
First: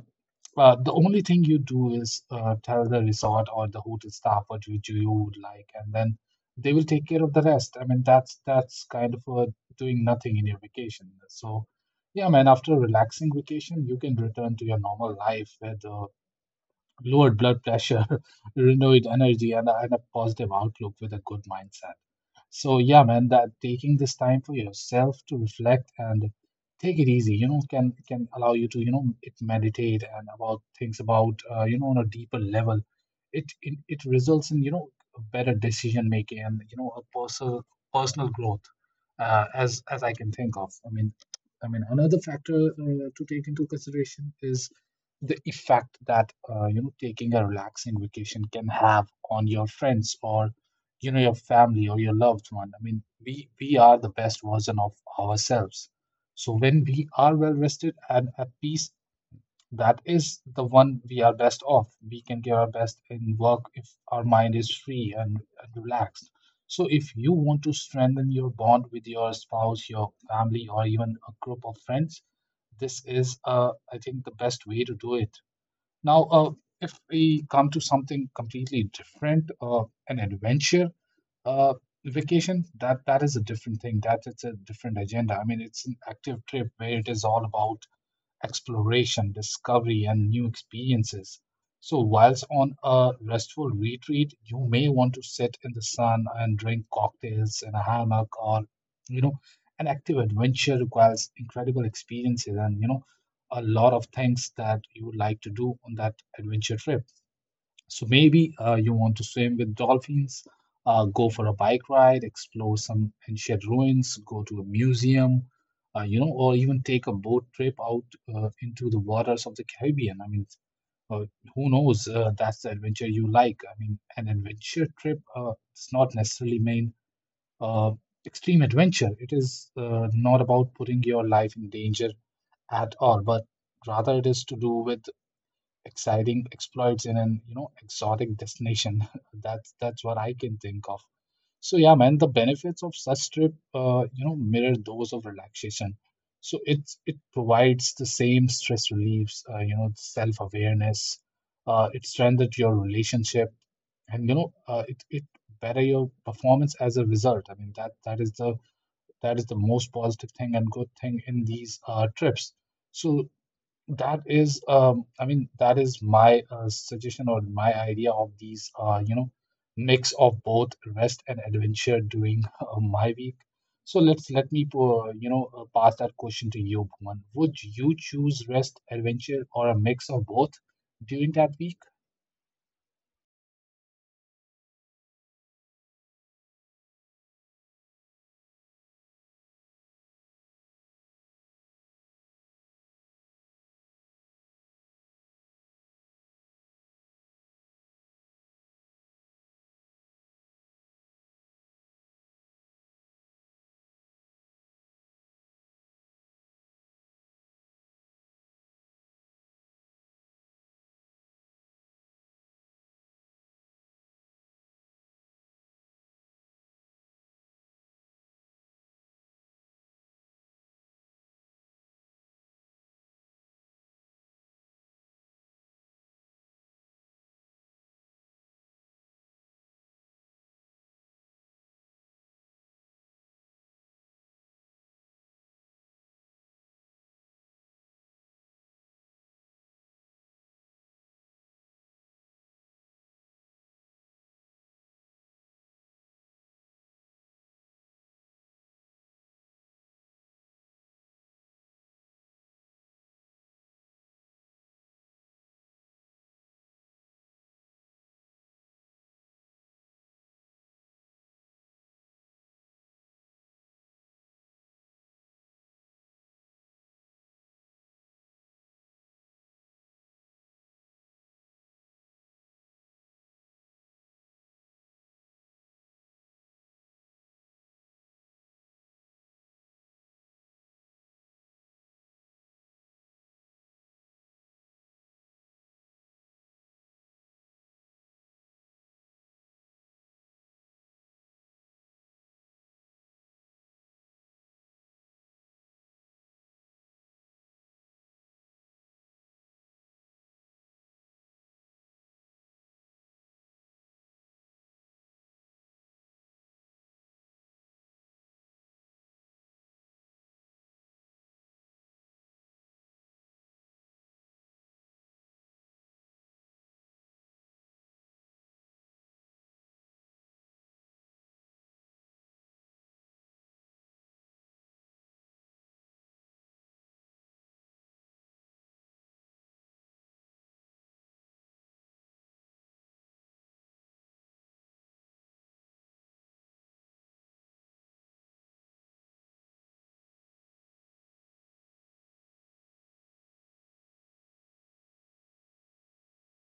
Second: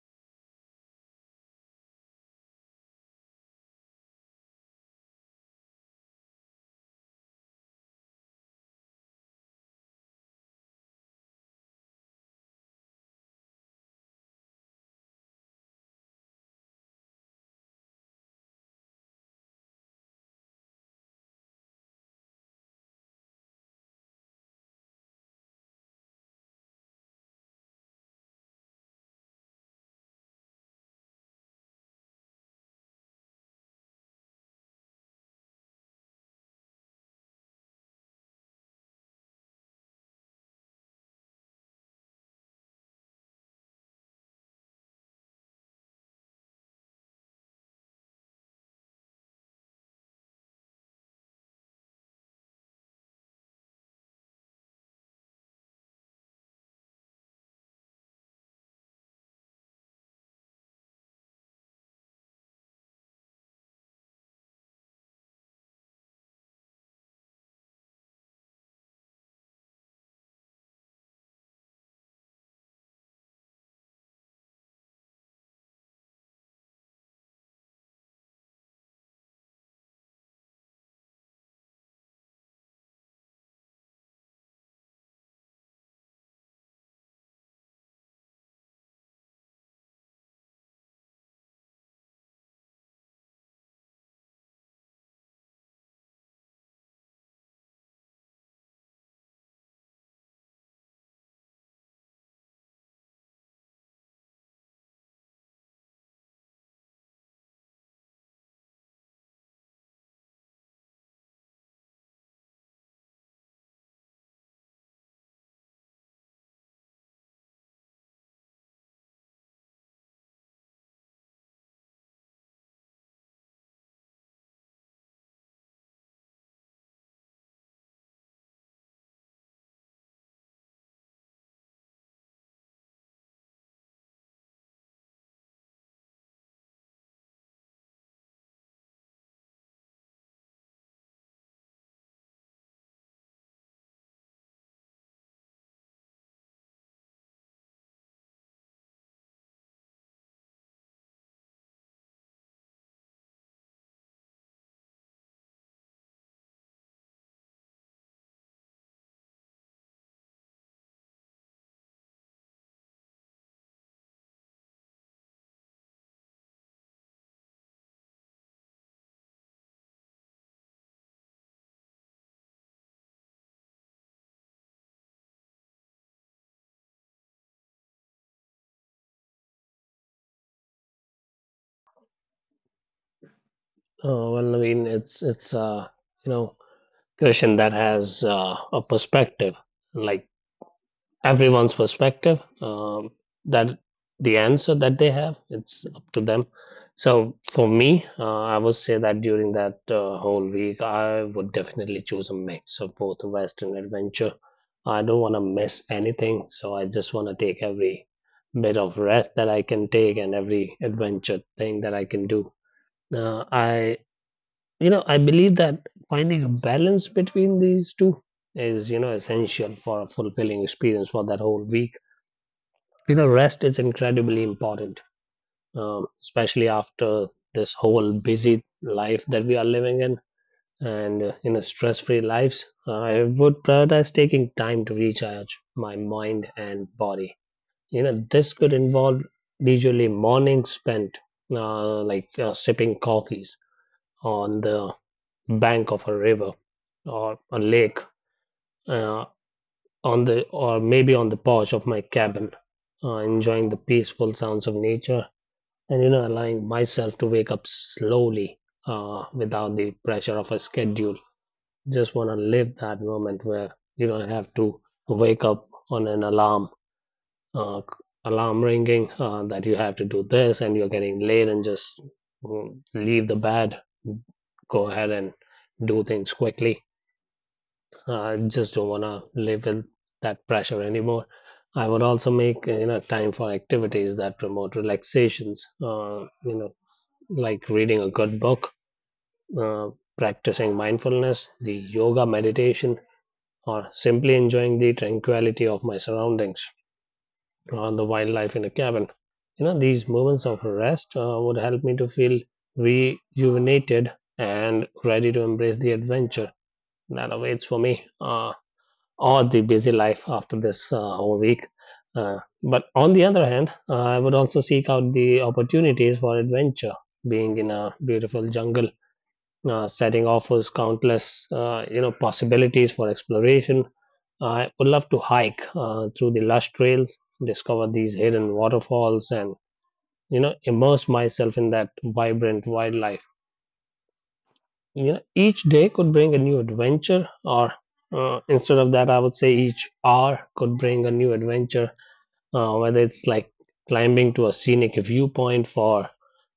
[SPEAKER 1] uh, the only thing you do is tell the resort or the hotel staff what you would like, and then they will take care of the rest. I mean, that's kind of doing nothing in your vacation. So, yeah, man, after a relaxing vacation, you can return to your normal life with lowered blood pressure, (laughs) renewed energy, and a positive outlook with a good mindset. So yeah, man, that taking this time for yourself to reflect and take it easy, you know, can allow you to, you know, it meditate and about things about, you know, on a deeper level. It results in, you know, better decision making and, you know, a personal personal growth, as I can think of. I mean, another factor to take into consideration is the effect that you know taking a relaxing vacation can have on your friends, or, you know, your family or your loved one. I mean, we are the best version of ourselves, so when we are well rested and at peace, that is the one we are best off. We can give our best in work if our mind is free and relaxed. So if you want to strengthen your bond with your spouse, your family, or even a group of friends, this is, I think, the best way to do it. Now, if we come to something completely different, an adventure uh, vacation, that is a different thing. That it's a different agenda. I mean, it's an active trip where it is all about exploration, discovery, and new experiences. So, whilst on a restful retreat, you may want to sit in the sun and drink cocktails in a hammock, or, you know, an active adventure requires incredible experiences and, you know, a lot of things that you would like to do on that adventure trip. So maybe you want to swim with dolphins, go for a bike ride, explore some ancient ruins, go to a museum, you know, or even take a boat trip out into the waters of the Caribbean. I mean, uh, who knows? That's the adventure you like. I mean, an adventure trip does not necessarily mean uh, extreme adventure. It is not about putting your life in danger at all, but rather it is to do with exciting exploits in an, you know, exotic destination. (laughs) That's what I can think of. So yeah, man, the benefits of such trip, you know, mirror those of relaxation. So it provides the same stress reliefs, you know, self awareness. It strengthens your relationship, and you know, it better your performance as a result. I mean that is the that is the most positive thing and good thing in these trips. So that is, I mean, that is my suggestion or my idea of these, you know, mix of both rest and adventure during (laughs) my week. So let me pass that question to you, Bhuman. Would you choose rest, adventure, or a mix of both during that week?
[SPEAKER 2] well, I mean, it's you know question that has a perspective like everyone's perspective, that the answer that they have, it's up to them. So for me, I would say that during that, whole week I would definitely choose a mix of both western adventure. I don't want to miss anything, so I just want to take every bit of rest that I can take and every adventure thing that I can do. I you know I believe that finding a balance between these two is, you know, essential for a fulfilling experience for that whole week. You know, rest is incredibly important, especially after this whole busy life that we are living in, and in a stress free lives. I would prioritize taking time to recharge my mind and body. You know, this could involve leisurely mornings spent, sipping coffees on the bank of a river or a lake, uh, on the or maybe on the porch of my cabin, enjoying the peaceful sounds of nature and, you know, allowing myself to wake up slowly, without the pressure of a schedule. Just want to live that moment where you don't have to wake up on an alarm, uh, alarm ringing, that you have to do this and you're getting late and just, leave the bed, go ahead and do things quickly. I just don't want to live with that pressure anymore. I would also make, you know, time for activities that promote relaxations, you know like reading a good book, uh, practicing mindfulness, the yoga meditation, or simply enjoying the tranquility of my surroundings or the wildlife in a cabin. You know, these moments of rest would help me to feel rejuvenated and ready to embrace the adventure that awaits for me, or the busy life after this, whole week. But on the other hand, I would also seek out the opportunities for adventure, being in a beautiful jungle. Setting offers countless, you know, possibilities for exploration. I would love to hike through the lush trails, discover these hidden waterfalls, and, you know, immerse myself in that vibrant wildlife. You know, each day could bring a new adventure, or, instead of that, I would say each hour could bring a new adventure, whether it's like climbing to a scenic viewpoint for,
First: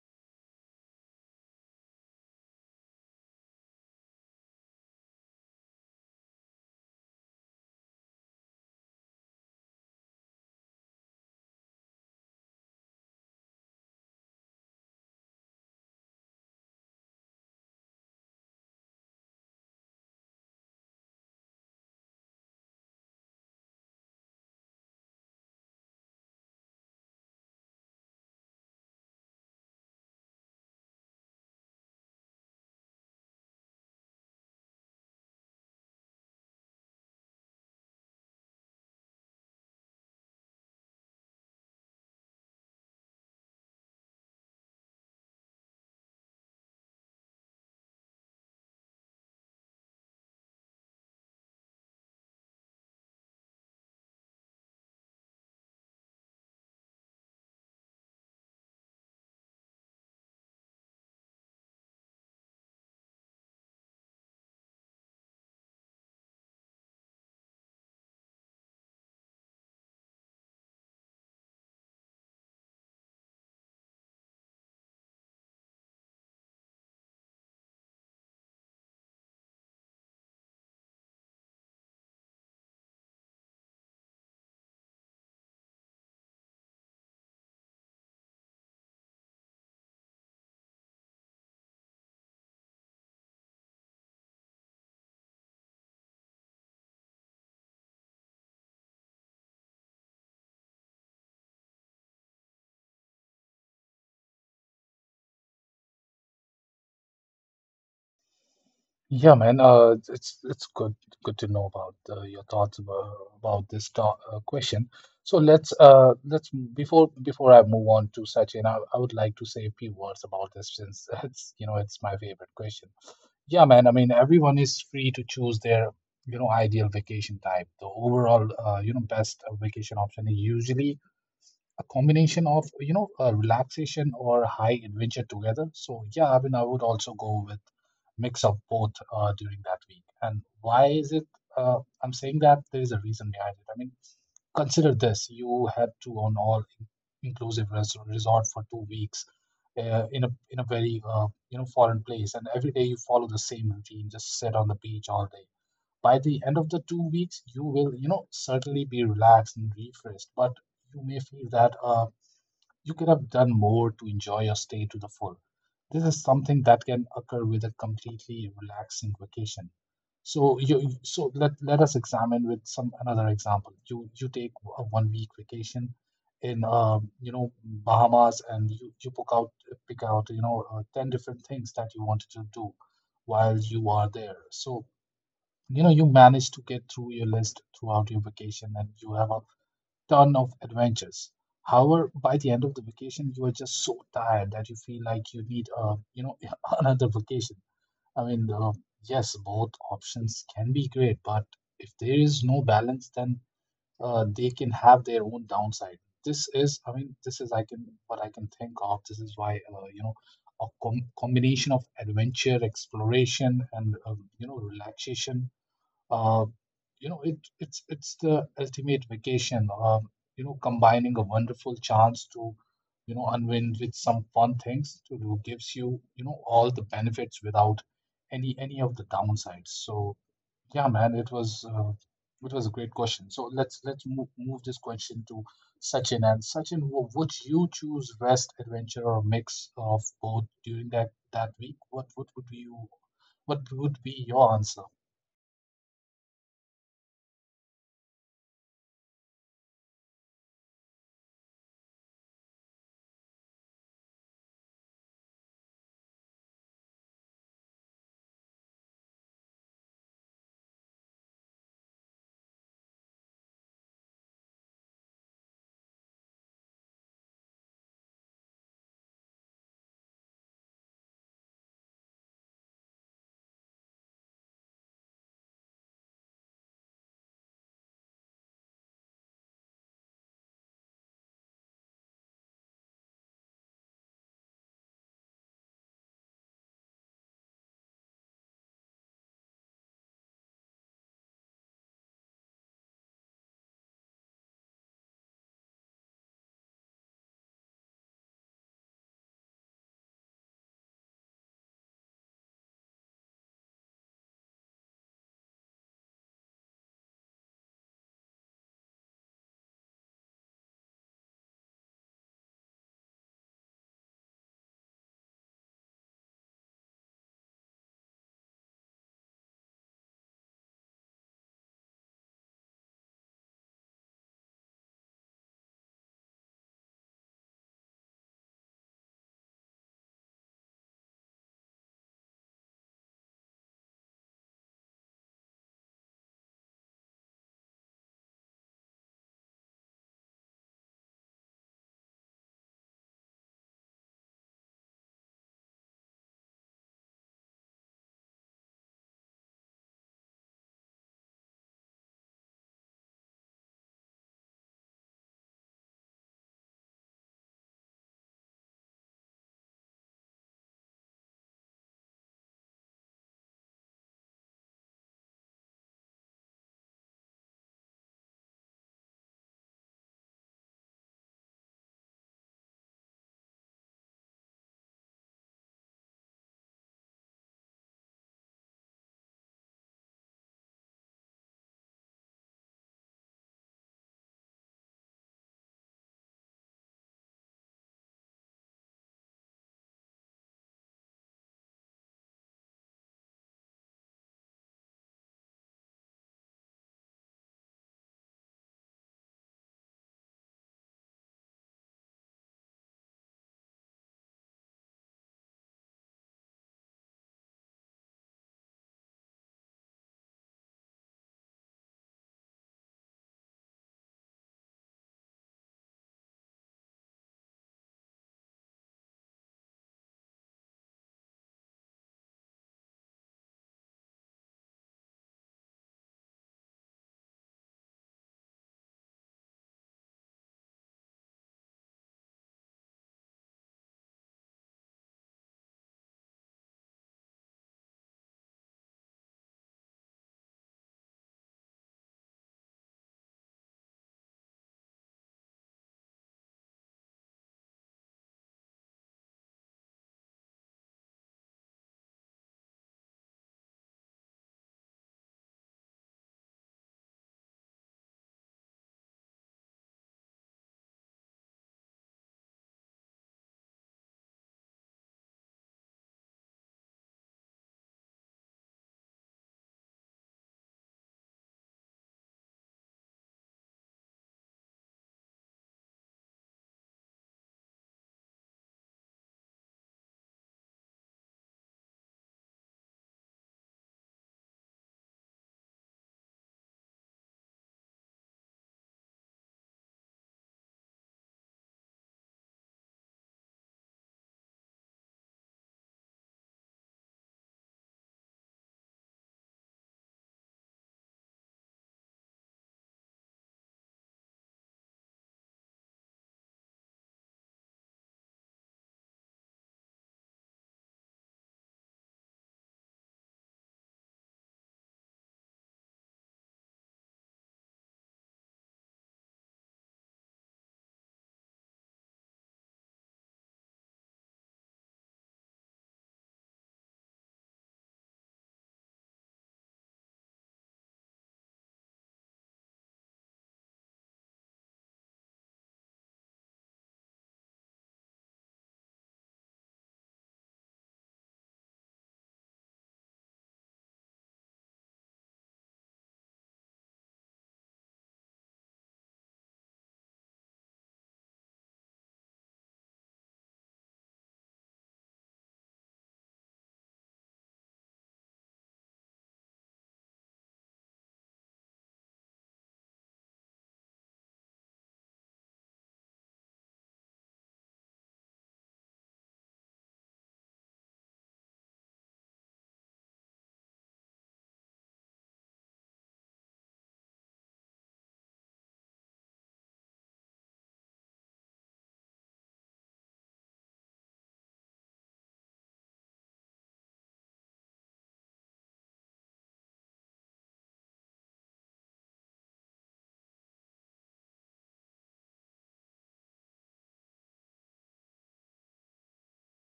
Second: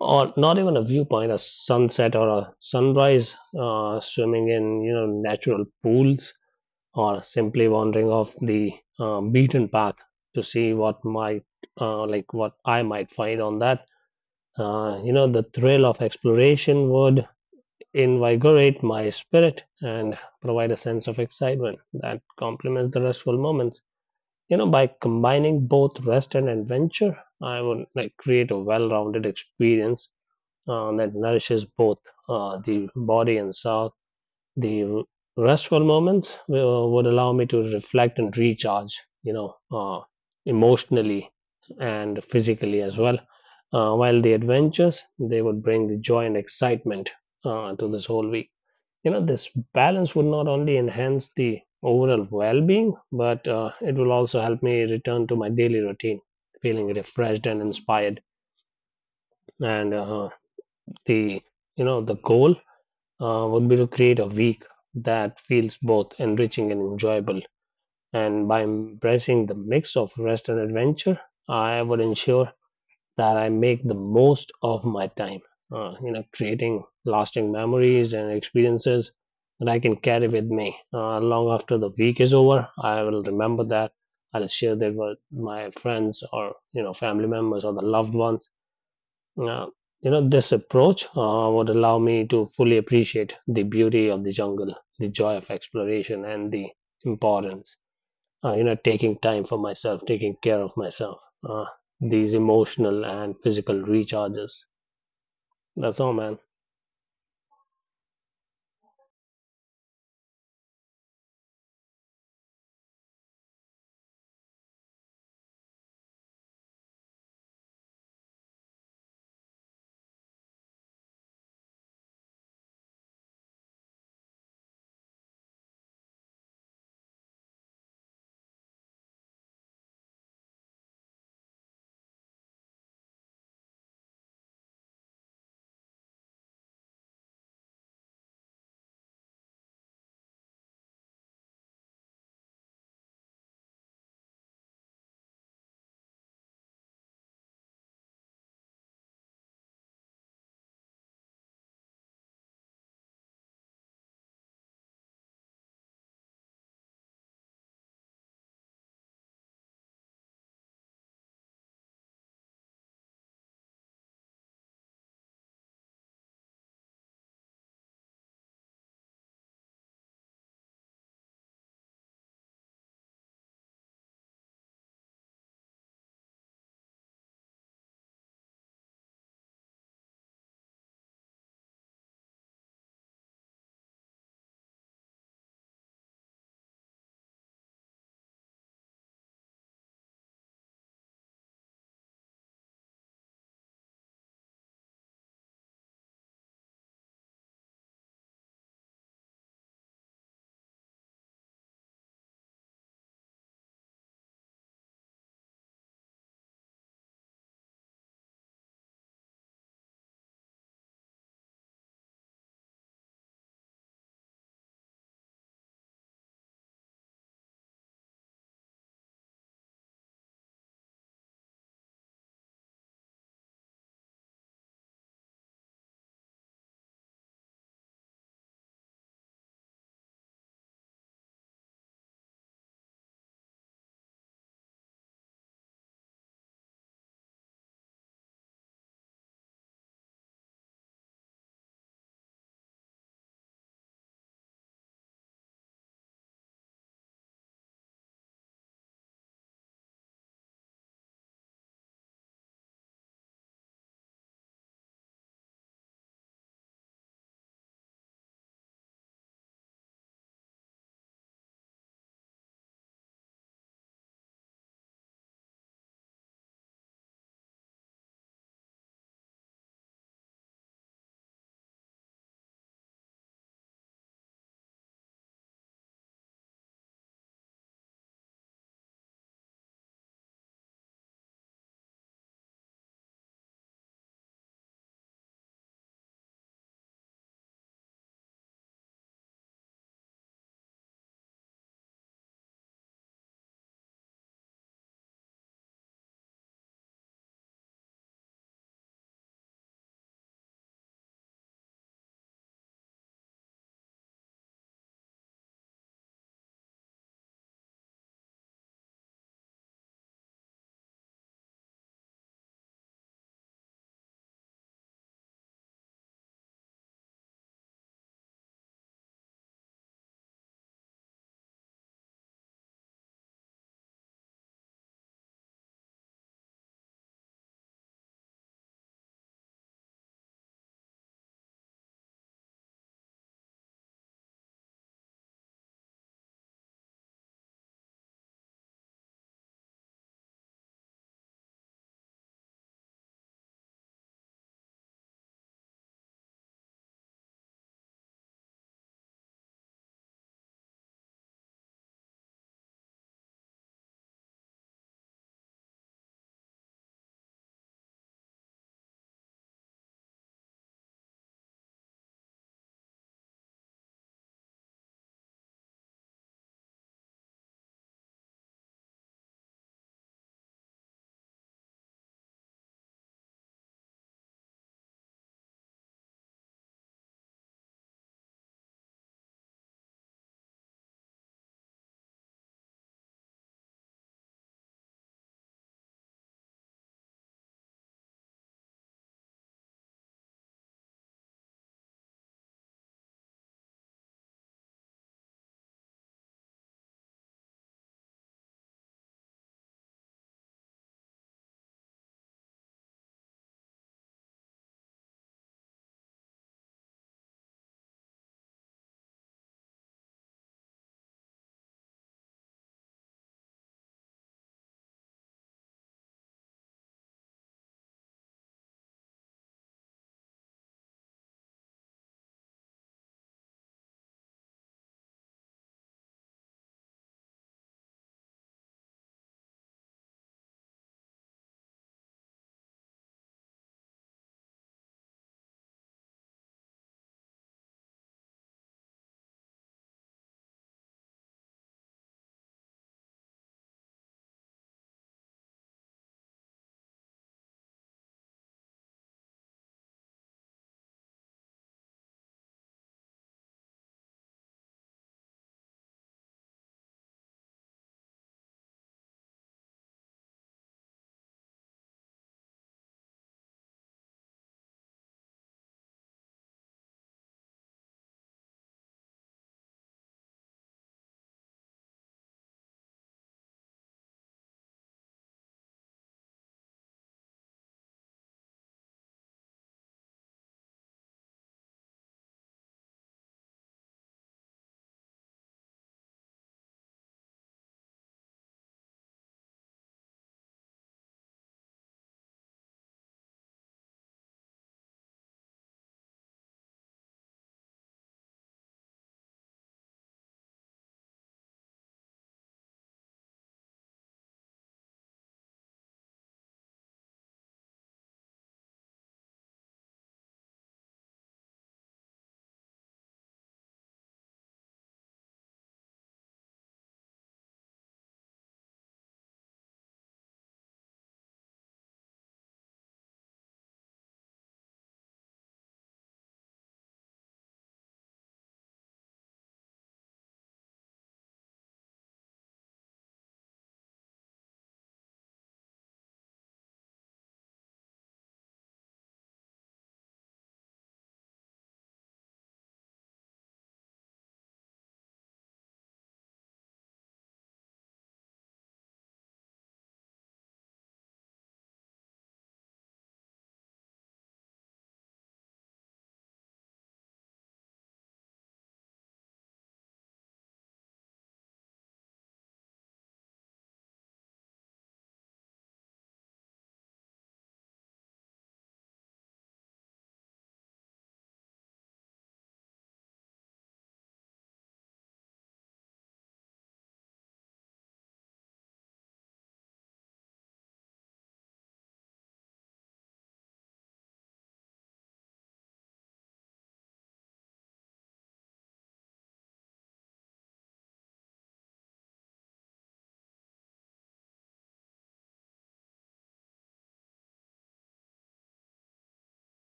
[SPEAKER 2] or not even a viewpoint, a sunset or a sunrise, swimming in, you know, natural pools, or simply wandering off the, beaten path to see what might, what I might find on that. Uh, you know, the thrill of exploration would invigorate my spirit and provide a sense of excitement that complements the restful moments. You know, by combining both rest and adventure, I would like create a well-rounded experience, that nourishes both, the body and soul. The restful moments would allow me to reflect and recharge, you know uh, emotionally and physically as well, while the adventures they would bring the joy and excitement, to this whole week. You know, this balance would not only enhance the overall well-being, but, it will also help me return to my daily routine feeling refreshed and inspired. And uh, the you know the goal, would be to create a week that feels both enriching and enjoyable, and by embracing the mix of rest and adventure, I would ensure that I make the most of my time, you know, creating lasting memories and experiences that I can carry with me long after the week is over. I will remember that. I'll share that with my friends or, you know, family members or the loved ones. Uh, you know, this approach would allow me to fully appreciate the beauty of the jungle, the joy of exploration, and the importance, you know, taking time for myself, taking care of myself, uh, these emotional and physical recharges. That's all, man.
[SPEAKER 1] Yeah, man. It's good good to know about your thoughts about this to question. So let's before I move on to Sachin, I would like to say a few words about this since (laughs) it's you know it's my favorite question. Yeah, man. I mean, everyone is free to choose their ideal vacation type. The overall best vacation option is usually a combination of a relaxation or high adventure together. So yeah, I mean, I would also go with mix of both during that week. And why is it I'm saying that? There is a reason behind it. I mean, consider this. You had to on all inclusive resort for 2 weeks in a very foreign place, and every day you follow the same routine, just sit on the beach all day. By the end of the 2 weeks you will certainly be relaxed and refreshed, but you may feel that you could have done more to enjoy your stay to the full. This is something that can occur with a completely relaxing vacation. So let us examine with some another example. You take a 1 week vacation in Bahamas, and you pick out ten different things that you wanted to do while you are there. So you manage to get through your list throughout your vacation, and you have a ton of adventures. However, by the end of the vacation, you are just so tired that you feel like you need a, (laughs) another vacation. I mean, yes, both options can be great, but if there is no balance, then they can have their own downside. This is, I mean, this is I can what I can think of. This is why, a combination of adventure, exploration, and relaxation uh, it's the ultimate vacation, combining a wonderful chance to unwind with some fun things to do, gives you you know all the benefits without any of the downsides. So yeah, man, it was a great question. So let's move this question to Sachin. And Sachin, would you choose rest, adventure, or a mix of both during that week? What would be you, what would be your answer?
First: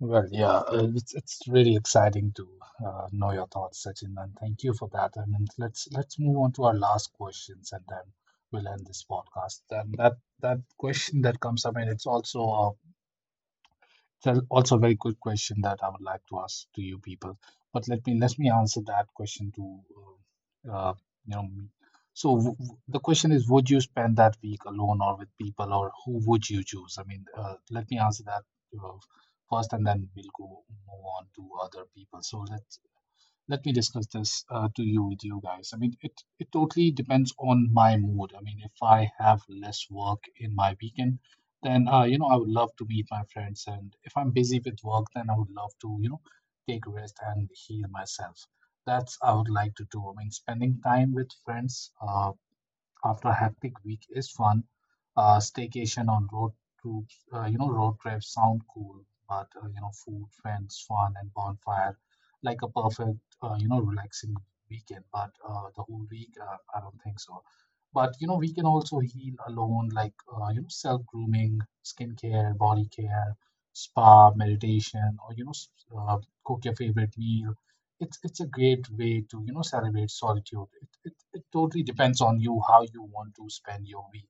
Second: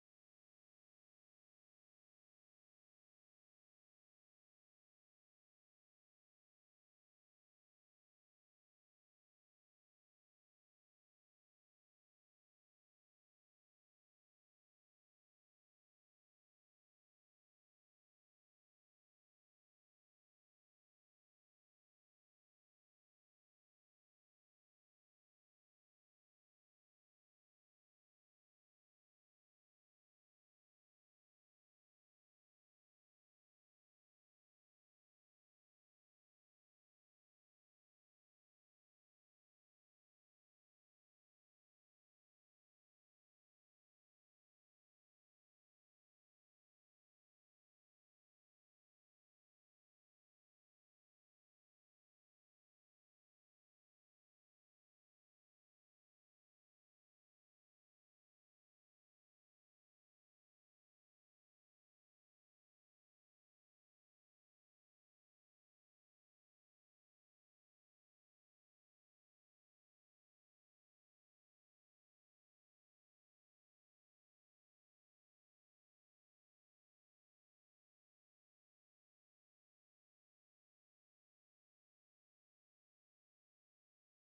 [SPEAKER 1] Well, yeah, it's really exciting to know your thoughts, Sachin, and thank you for that. And then let's move on to our last questions, and then we'll end this podcast. And that question that comes up, and it's also a. That's also a very good question that I would like to ask to you people. But let me answer that question to uh, uh, me. So the question is, would you spend that week alone or with people, or who would you choose? I mean, let me answer that uh, first, and then we'll go move on to other people. So let's, let me discuss this to you with you guys. I mean, it totally depends on my mood. I mean, if I have less work in my weekend, then I would love to meet my friends, and if I'm busy with work, then I would love to take a rest and heal myself. That's I would like to do. I mean, spending time with friends, after a hectic week is fun. Staycation on road trips, road trips sound cool, but food, friends, fun, and bonfire, like a perfect, relaxing weekend. But the whole week, I don't think so. But you know, we can also heal alone, like self grooming, skincare, body care, spa, meditation, or uh, cook your favorite meal. It's a great way to celebrate solitude. It totally depends on you how you want to spend your week.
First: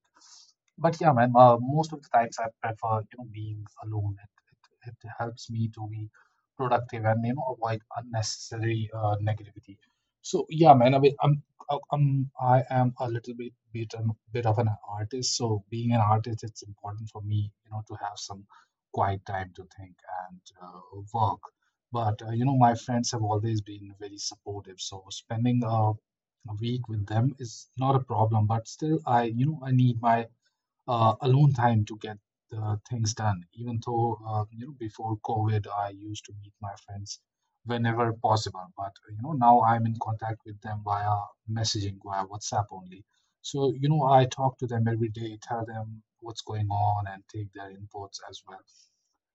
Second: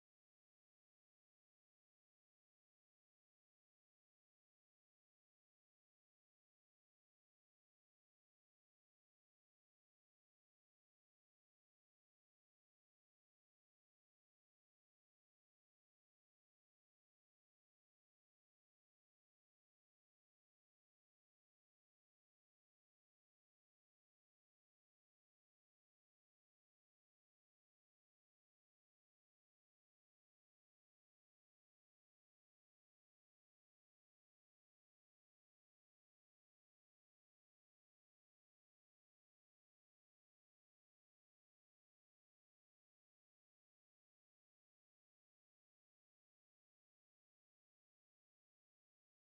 [SPEAKER 1] But yeah, man, most of the times I prefer, being alone. It helps me to be productive and, you know, avoid unnecessary negativity. So yeah, man, I mean, I'm, I am a little bit of an artist. So being an artist, it's important for me, you know, to have some quiet time to think and work. But, you know, my friends have always been very supportive. So spending a week with them is not a problem, but still I, you know, I need my alone time to get the things done. Even though before COVID, I used to meet my friends whenever possible, but you know now I'm in contact with them via messaging, via WhatsApp only. So you know I talk to them every day, tell them what's going on, and take their inputs as well.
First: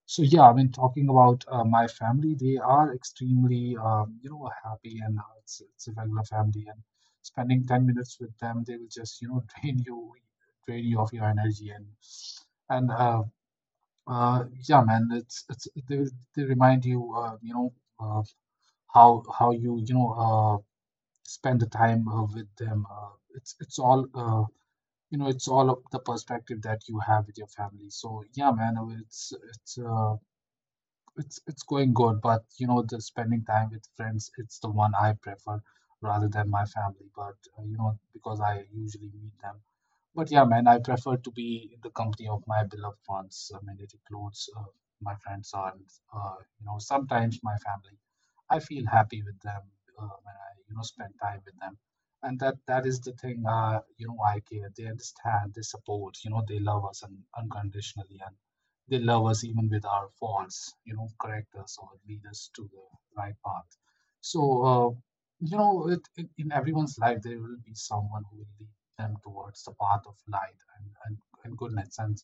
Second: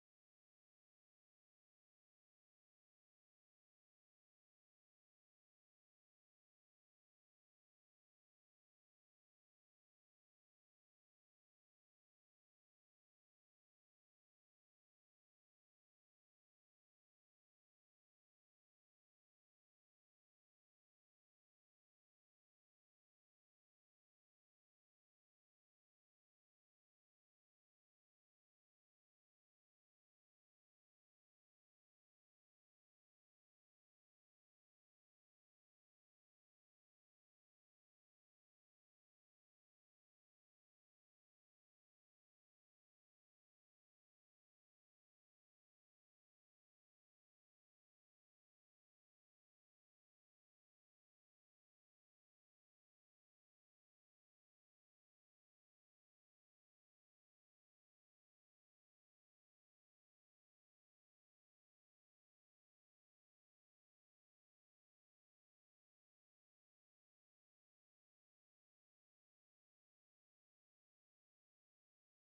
[SPEAKER 1] So yeah, I mean, talking about my family, they are extremely, you know, happy, and it's a regular family. And spending 10 minutes with them, they will just, you know, (laughs) drain you of your energy. And and uh, yeah, man, they remind you, you know, uh, how you you know spend the time with them. It's all you know, it's all of the perspective that you have with your family. So yeah, man, it's going good, but you know, the spending time with friends, it's the one I prefer rather than my family. But you know, because I usually meet them. But yeah, man, I prefer to be in the company of my beloved ones. I mean, it includes my friends and you know sometimes my family. I feel happy with them when I you know spend time with them, and that is the thing. You know, I care. They understand. They support. You know, they love us unconditionally, and they love us even with our faults. You know, correct us or lead us to the right path. So uh, you know, it, in everyone's life there will be someone who will lead them towards the path of light, and goodness. And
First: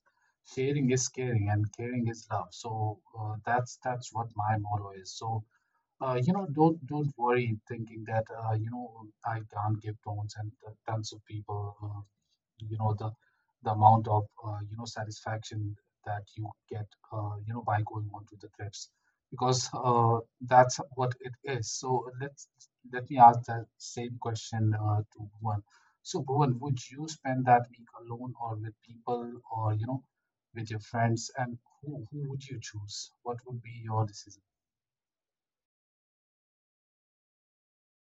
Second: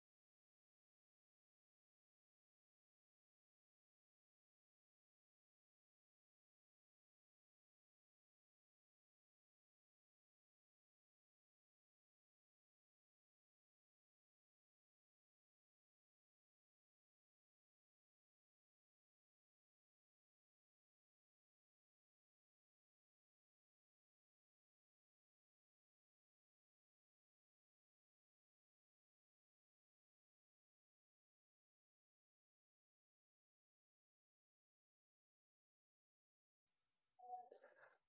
[SPEAKER 1] sharing is caring, and caring is love. So that's what my motto is. So you know, don't worry thinking that you know I can't give tones and tons of people you know the amount of you know satisfaction that you get you know by going on to the trips, because that's what it is. So let me ask that same question to Bhuvan. So Bhuvan, would you spend that week alone or with people, or you know, with your friends? And who would you choose? What would be your decision?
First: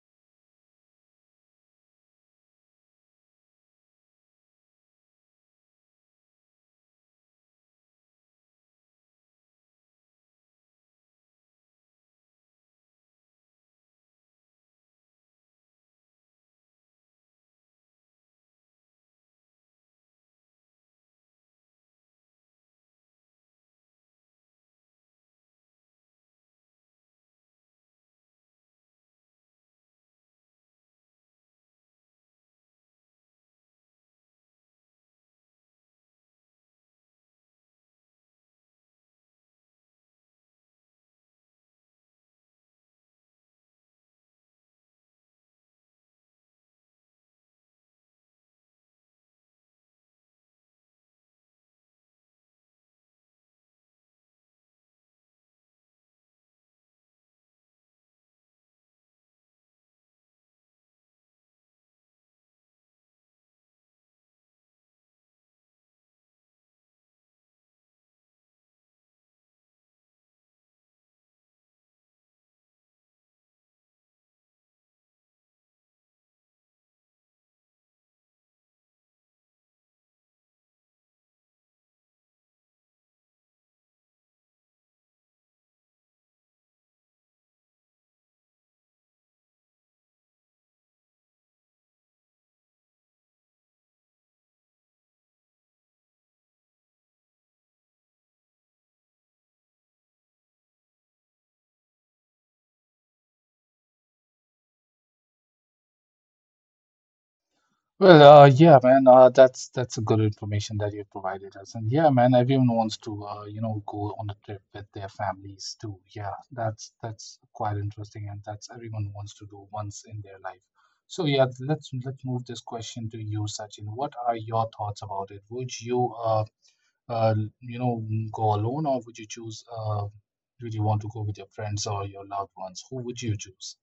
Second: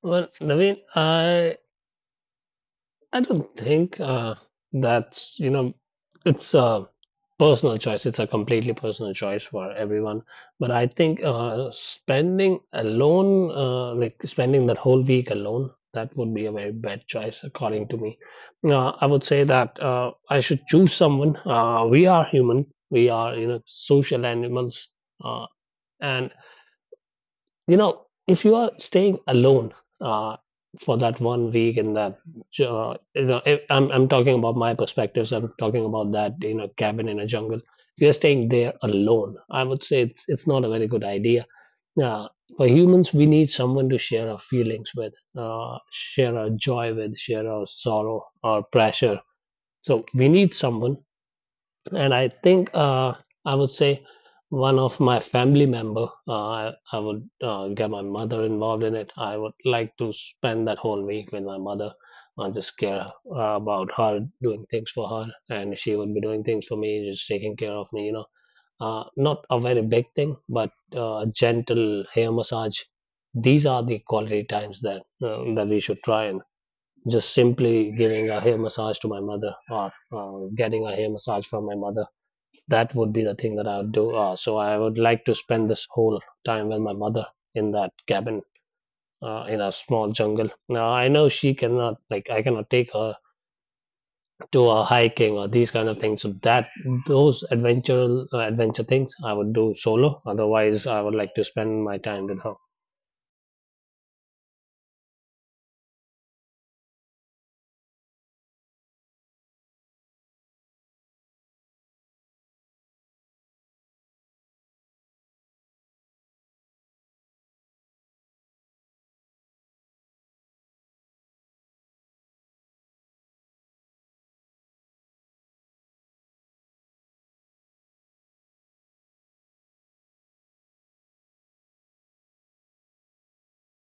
[SPEAKER 2] Well, Naveen, I don't think that's, you know, it's a personal choice. It's a completely personal choice for everyone. But I think, spending alone, like spending that whole week alone, that would be a very bad choice, according to me. I would say that, I should choose someone. We are human. We are, you know, social animals. Uh, and you know, if you are staying alone, uh, for that 1 week in that, you know, if, I'm talking about my perspectives. I'm talking about that, you know, cabin in a jungle. If you're staying there alone, I would say it's not a very good idea. Uh, for humans, we need someone to share our feelings with, share our joy with, share our sorrow, our pressure. So we need someone, and I think, I would say one of my family member. I would get my mother involved in it. I would like to spend that whole week with my mother and just care, about her, doing things for her, and she would be doing things for me, just taking care of me. You know, not a very big thing, but, a gentle hair massage. These are the quality times that that we should try, and just simply giving a hair massage to my mother or, getting a hair massage from my mother, that would be the thing that I would do. So I would like to spend this whole time with my mother in that cabin, in a small jungle. Now I know she cannot, like I cannot take her to a hiking or these kind of things. So that those adventure, adventure things I would do solo. Otherwise, I would like to spend my time with her.
[SPEAKER 1] Well, yeah, man, that's a good information that you provided us. And yeah, man, everyone wants to, you know, go on a trip with their families too. Yeah, that's quite interesting, and that's everyone wants to do once in their life. So yeah, let's move this question to you, Sachin. What are your thoughts about it? Would you, uh, you know, go alone, or would you choose, would you want to go with your friends or your loved ones? Who would you choose?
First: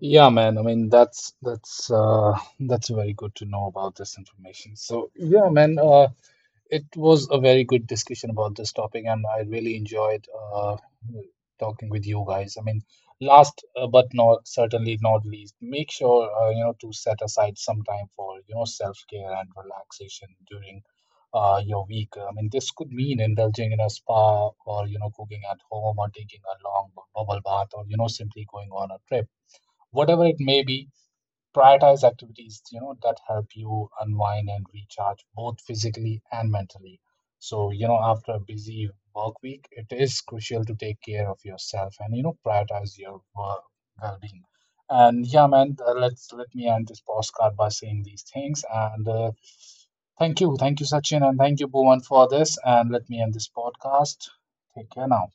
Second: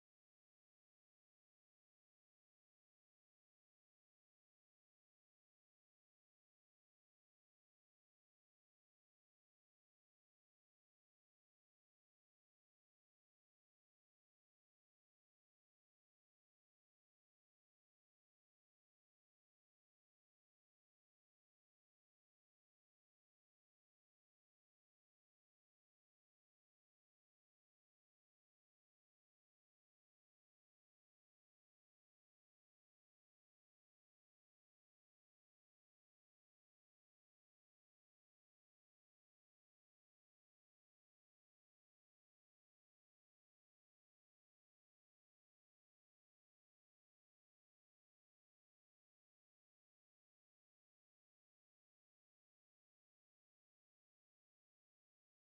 [SPEAKER 1] Yeah, man. I mean, that's very good to know about this information. So, yeah, man. It was a very good discussion about this topic, and I really enjoyed uh, talking with you guys. I mean, last but not certainly not least, make sure you know to set aside some time for you know self care and relaxation during your week. I mean, this could mean indulging in a spa, or you know, cooking at home, or taking a long bubble bath, or you know, simply going on a trip, whatever it may be, prioritize activities, you know, that help you unwind and recharge both physically and mentally. So, you know, after a busy work week, it is crucial to take care of yourself and, you know, prioritize your work well-being. And yeah, man, let's let me end this postcard by saying these things. And thank you, Sachin, and thank you, Bhuvan, for this. And let me end this podcast. Take care now.